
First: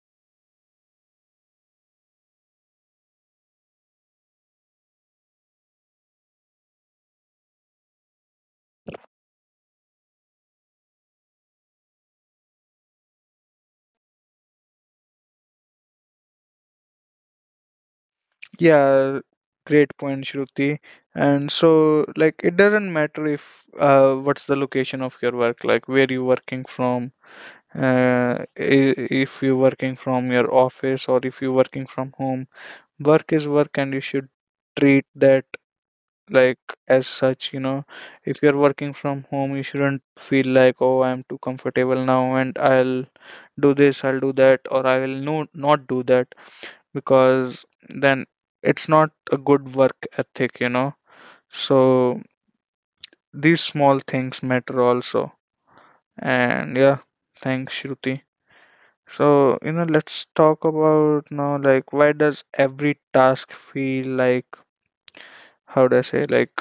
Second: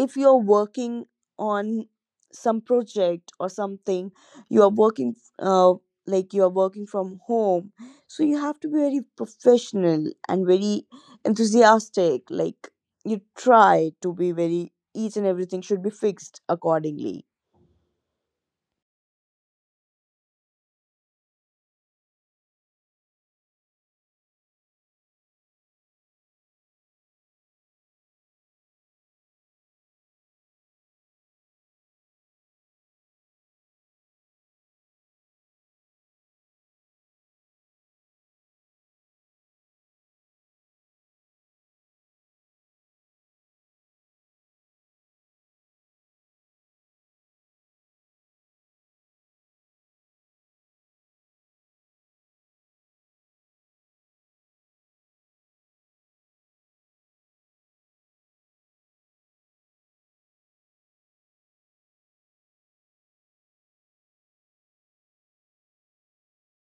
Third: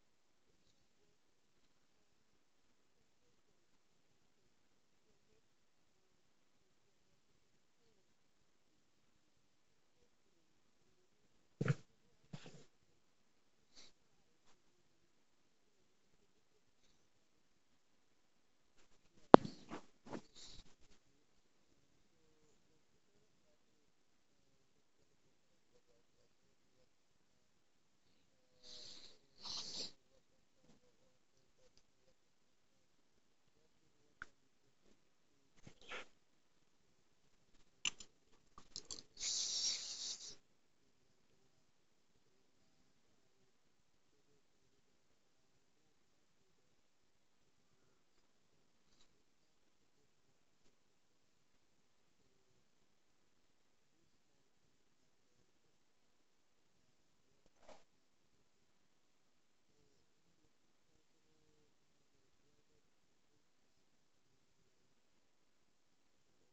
S3: if you're working on some project or something, you are working uh, like you are working from home, so you have to be very professional and very enthusiastic. Like, you try to be very, each and everything should be fixed accordingly.
S1: Yeah, great point, Shruti. And so, like, it doesn't matter if uh, what's the location of your work, like where you working from, uh, i- if you're working from your office or if you're working from home. Work is work, and you should treat that like as such, you know if you're working from home you shouldn't feel like, oh, I'm too comfortable now and I'll do this, I'll do that, or I will no not do that. Because then it's not a good work ethic, you know so these small things matter also. And yeah, thanks, Shruti. So you know let's talk about now like why does every task feel like how do I say like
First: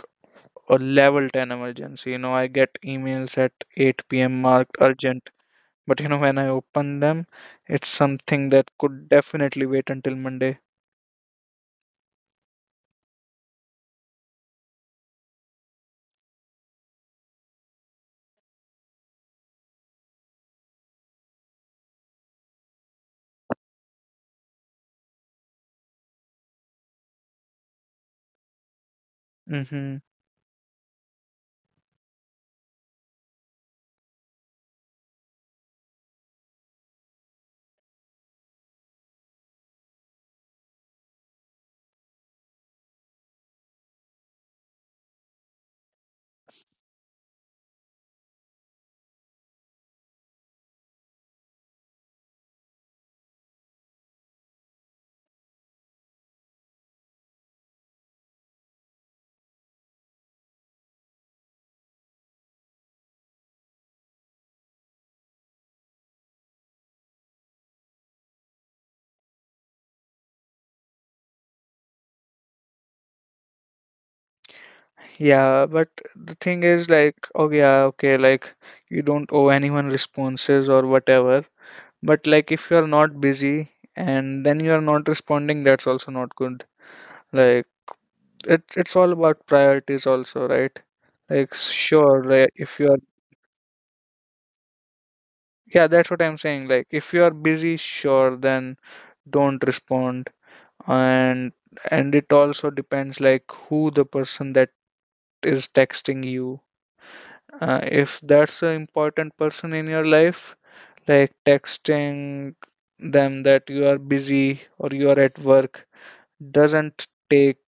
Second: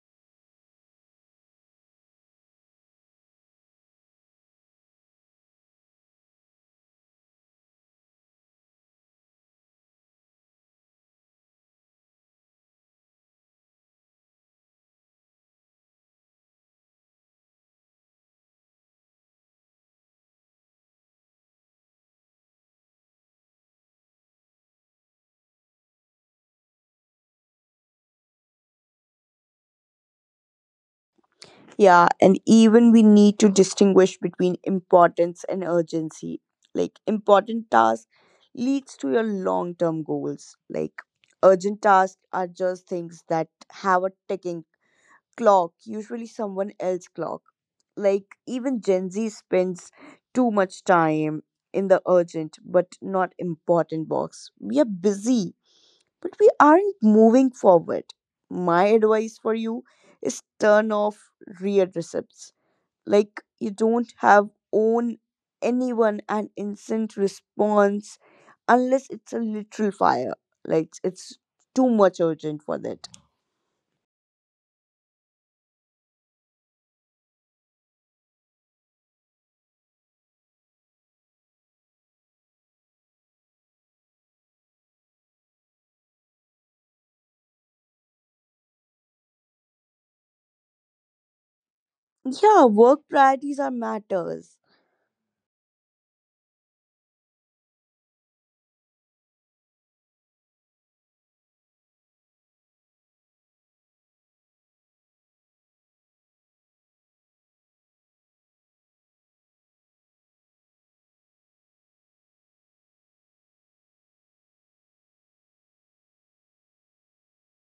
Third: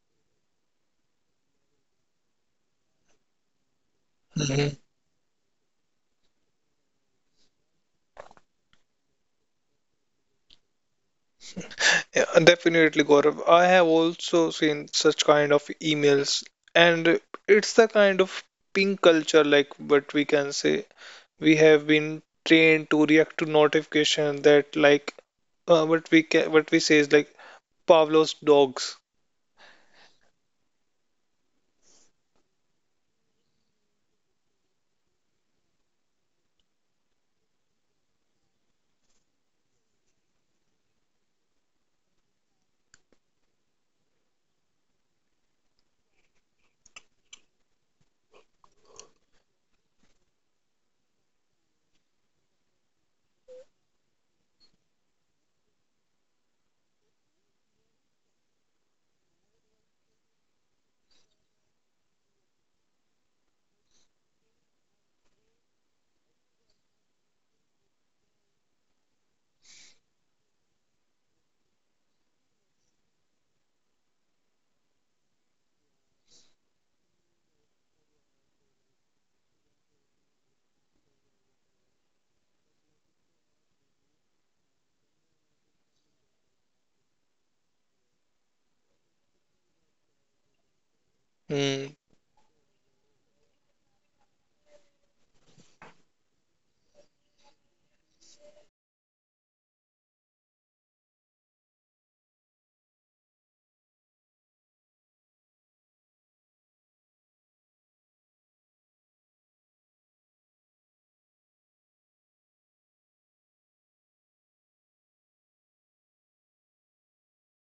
S1: or level ten emergency. You know, I get emails at eight p m marked urgent, but you know, when I open them, it's something that could definitely wait until Monday.
S2: Yeah, definitely, Gaurav. I have also seen such kind of emails, and it's the kind of ping culture, like what we can say. We have been trained to react to notification that, like, uh, what we can, what we say is like Pavlov's dogs.
S1: Mm-hmm.
S3: Yeah, and even we need to distinguish between importance and urgency. Like important task leads to your long-term goals. Like urgent tasks are just things that have a ticking clock, usually someone else clock. Like even Gen Z spends too much time in the urgent but not important box. We are busy, but we aren't moving forward. My advice for you is turn off read receipts, like you don't have own anyone an instant response unless it's a literal fire, like it's too much urgent for that.
S1: Yeah, but the thing is, like, oh, yeah, okay, like, you don't owe anyone responses or whatever, but like, if you're not busy and then you're not responding, that's also not good. Like, it, it's all about priorities, also, right? Like,
S2: Hmm.
S1: sure, like,
S3: Yeah,
S1: if you're,
S3: work priorities are matters.
S1: yeah, that's what I'm saying. Like if you're busy, sure, then don't respond. and and it also depends like who the person that is texting you. uh, if that's an important person in your life, like texting them that you are busy or you are at work doesn't take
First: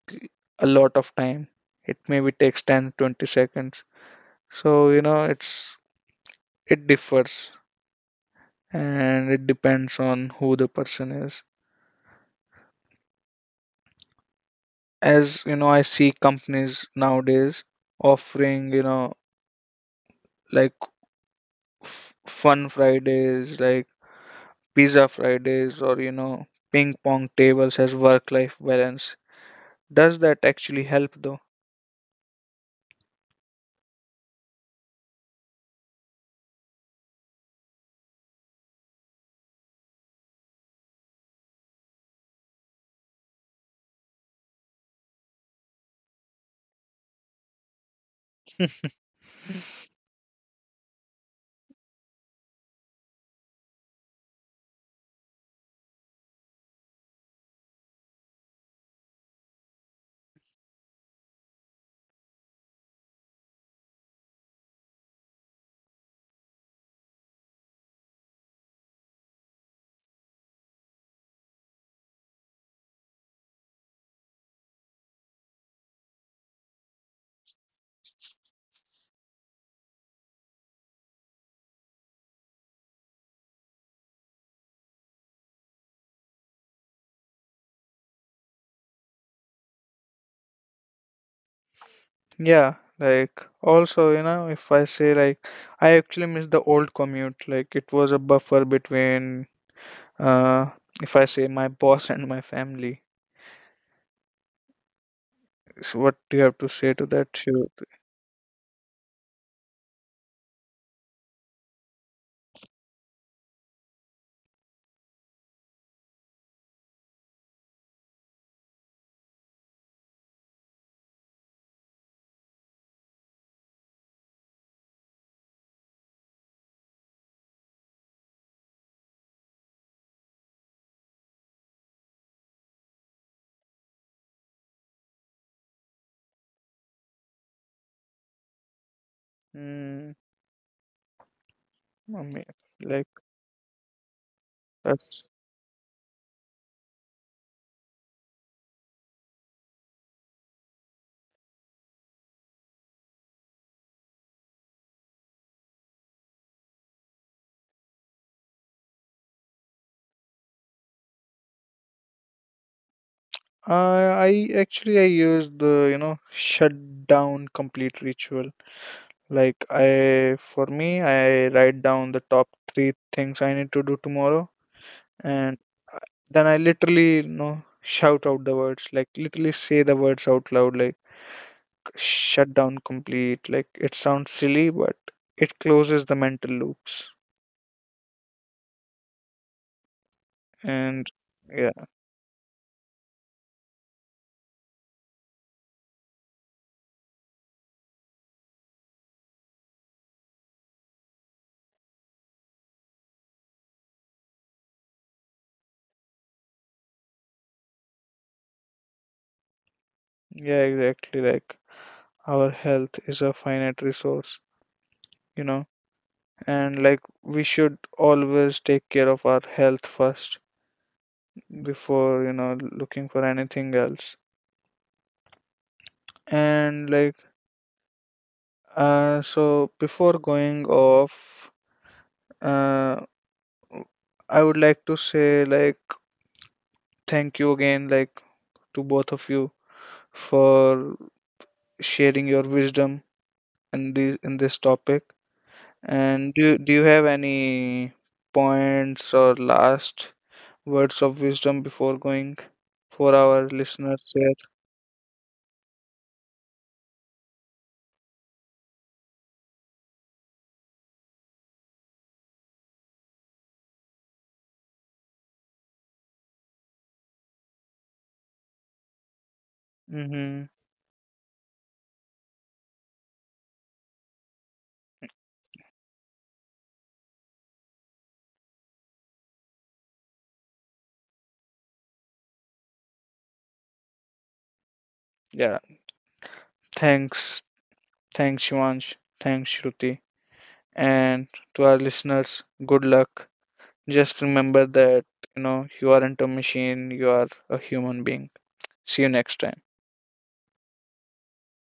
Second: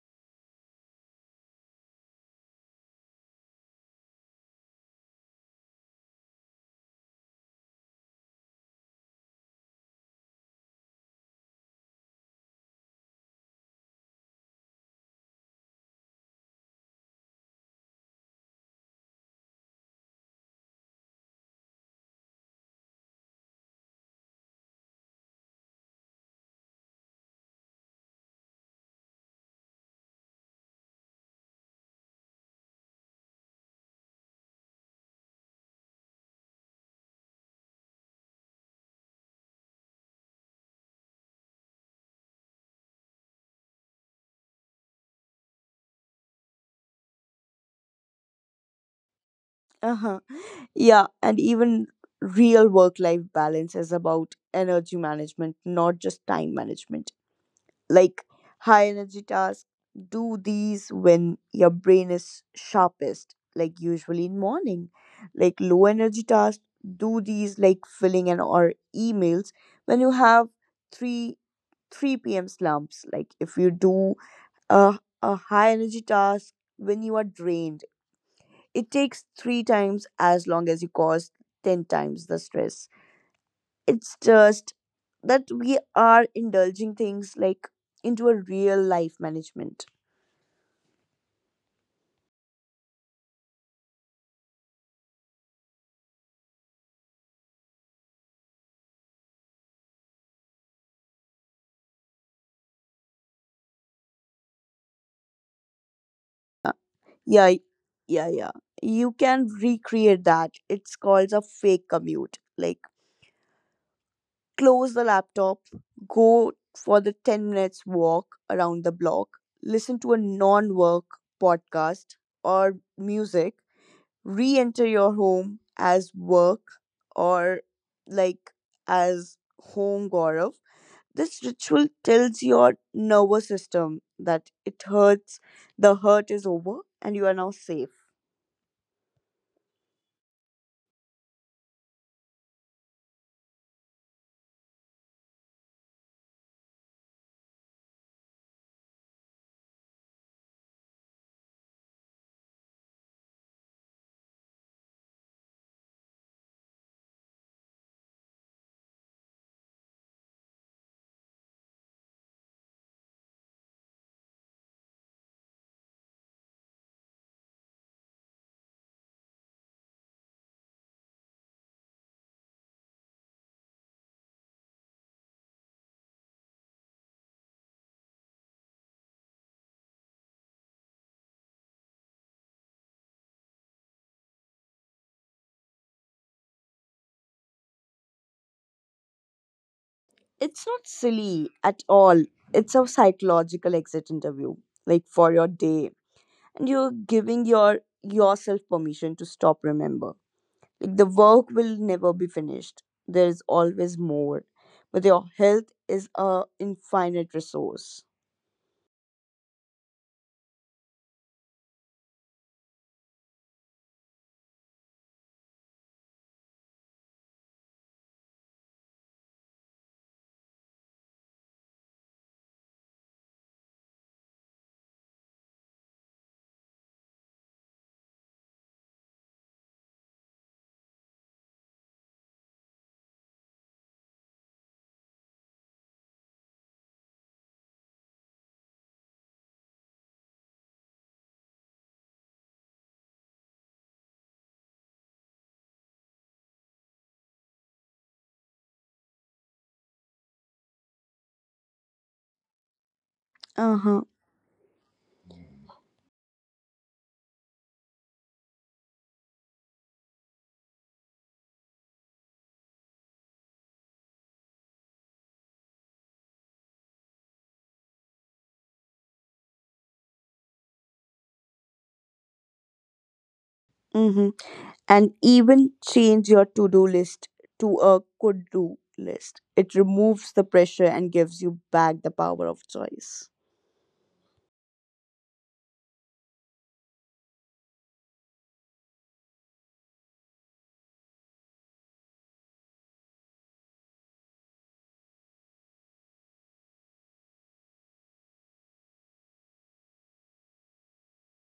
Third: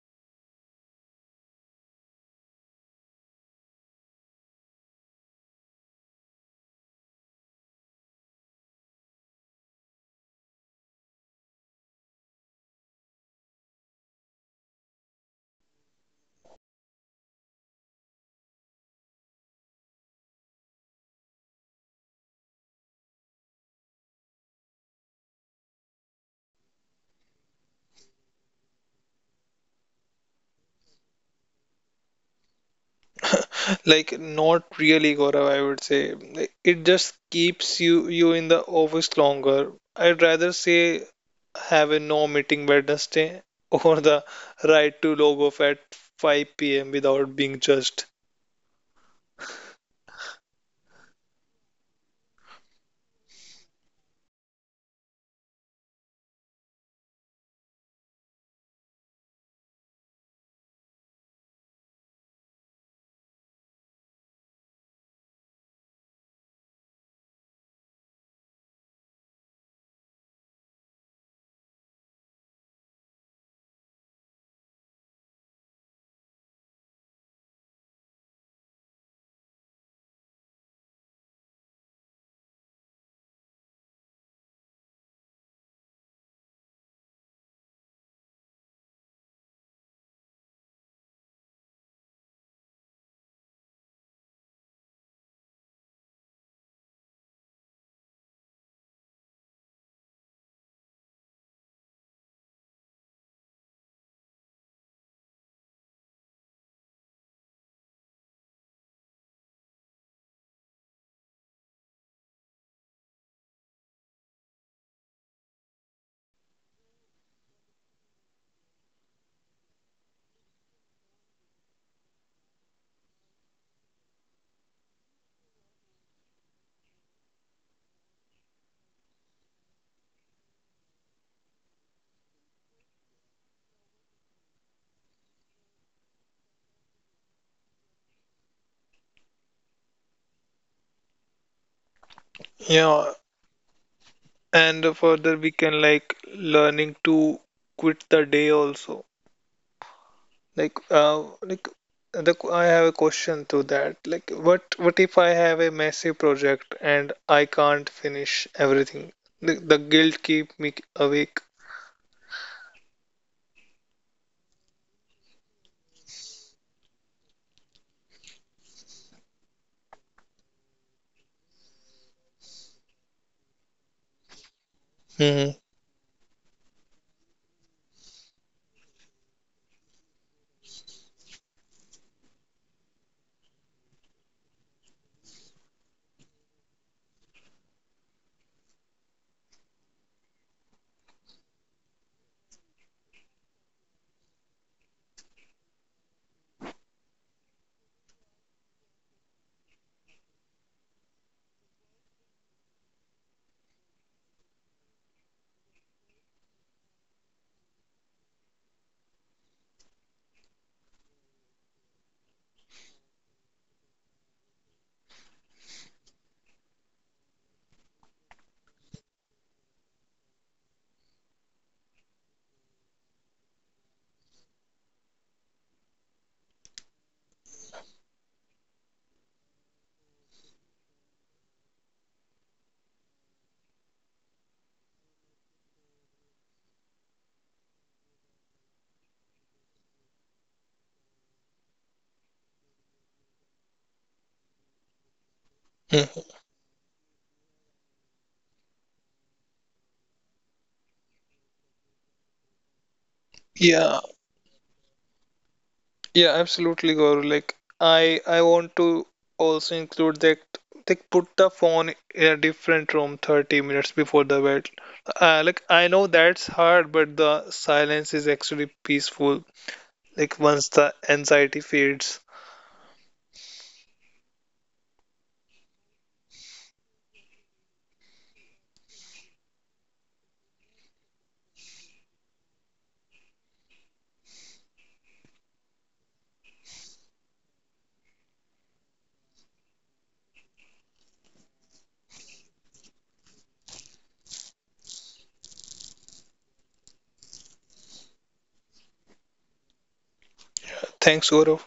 S1: a lot of time. It maybe takes ten, twenty seconds. So you know it's, it differs, and it depends on who the person is. As you know I see companies nowadays offering you know like f- fun Fridays, like pizza Fridays, or you know ping pong tables as work life balance. Does that actually help though?
S2: Like not really, Gaurav, I would say. Like, it just keeps you you in the office longer. I'd rather say have a no meeting Wednesday (laughs) or the right to log off at five p m without being judged.
S1: (laughs)
S3: Uh-huh. Yeah, and even real work life balance is about energy management, not just time management. Like high energy tasks, do these when your brain is sharpest, like usually in morning. Like low energy tasks, do these like filling and or emails when you have 3 3 p.m. slumps. Like if you do a, a high energy task when you are drained, it takes three times as long as you cause ten times the stress. It's just that we are indulging things like into a real life management.
S1: Yeah, like also you know if I say like I actually miss the old commute. Like it was a buffer between uh if I say my boss and my family. So what do you have to
S3: Uh,
S1: say to that,
S3: Yeah, y-
S1: Shoot?
S3: yeah, yeah. You can recreate that. It's called a fake commute. Like, close the laptop, go for the ten minutes walk around the block, listen to a non work podcast or music, re enter your home as work or like as home, Gaurav. This ritual tells your nervous system that it hurts, the hurt is over, and you are now safe.
S1: Mm, I mean, like
S2: Yeah, and
S1: that's
S2: further we can like learning to quit the day also. Like, uh, like the I have a question to that. Like, what what if I have a massive project and I can't finish everything? The, the guilt keep me awake.
S1: Uh, I actually I use the you know shut down complete ritual. Like I for me I write down the top three things I need to do tomorrow,
S2: Hmm
S1: and I- then I literally you know shout out the words, like literally say the words out loud like shut down complete. Like it sounds silly, but it closes the mental loops.
S3: It's not
S1: And
S3: silly
S1: yeah,
S3: at all. It's a psychological exit interview, like for your day. And you're giving your yourself permission to stop remember. Like the work will never be finished. There is always more. But your health is a infinite resource.
S1: yeah, exactly. Like our health is a finite resource, you know and like we should always take care of our health first before you know looking for anything else. And like uh so before going off, uh I would like to say like thank you again like to both of you for sharing your wisdom in this in this topic. And do do you have any points or last words of wisdom before going for our
S2: Yeah,
S3: Uh-huh.
S1: listeners?
S2: yeah, absolutely, Gaurav. Like, I I want to also include that. Like, put the phone in a different room thirty minutes before the bed. Uh, like, I know that's hard, but the silence is actually peaceful. Like,
S1: Mm-hmm.
S2: once the anxiety fades.
S3: Mm-hmm. And even change your to do list to a could do list. It removes the pressure and gives you back the power of choice.
S1: Yeah. Thanks. Thanks, Shivansh. Thanks, Shruti. And to our listeners, good luck. Just remember that, you know, you aren't a machine, you are a human being. See you next time.
S2: Thanks, Gaurav.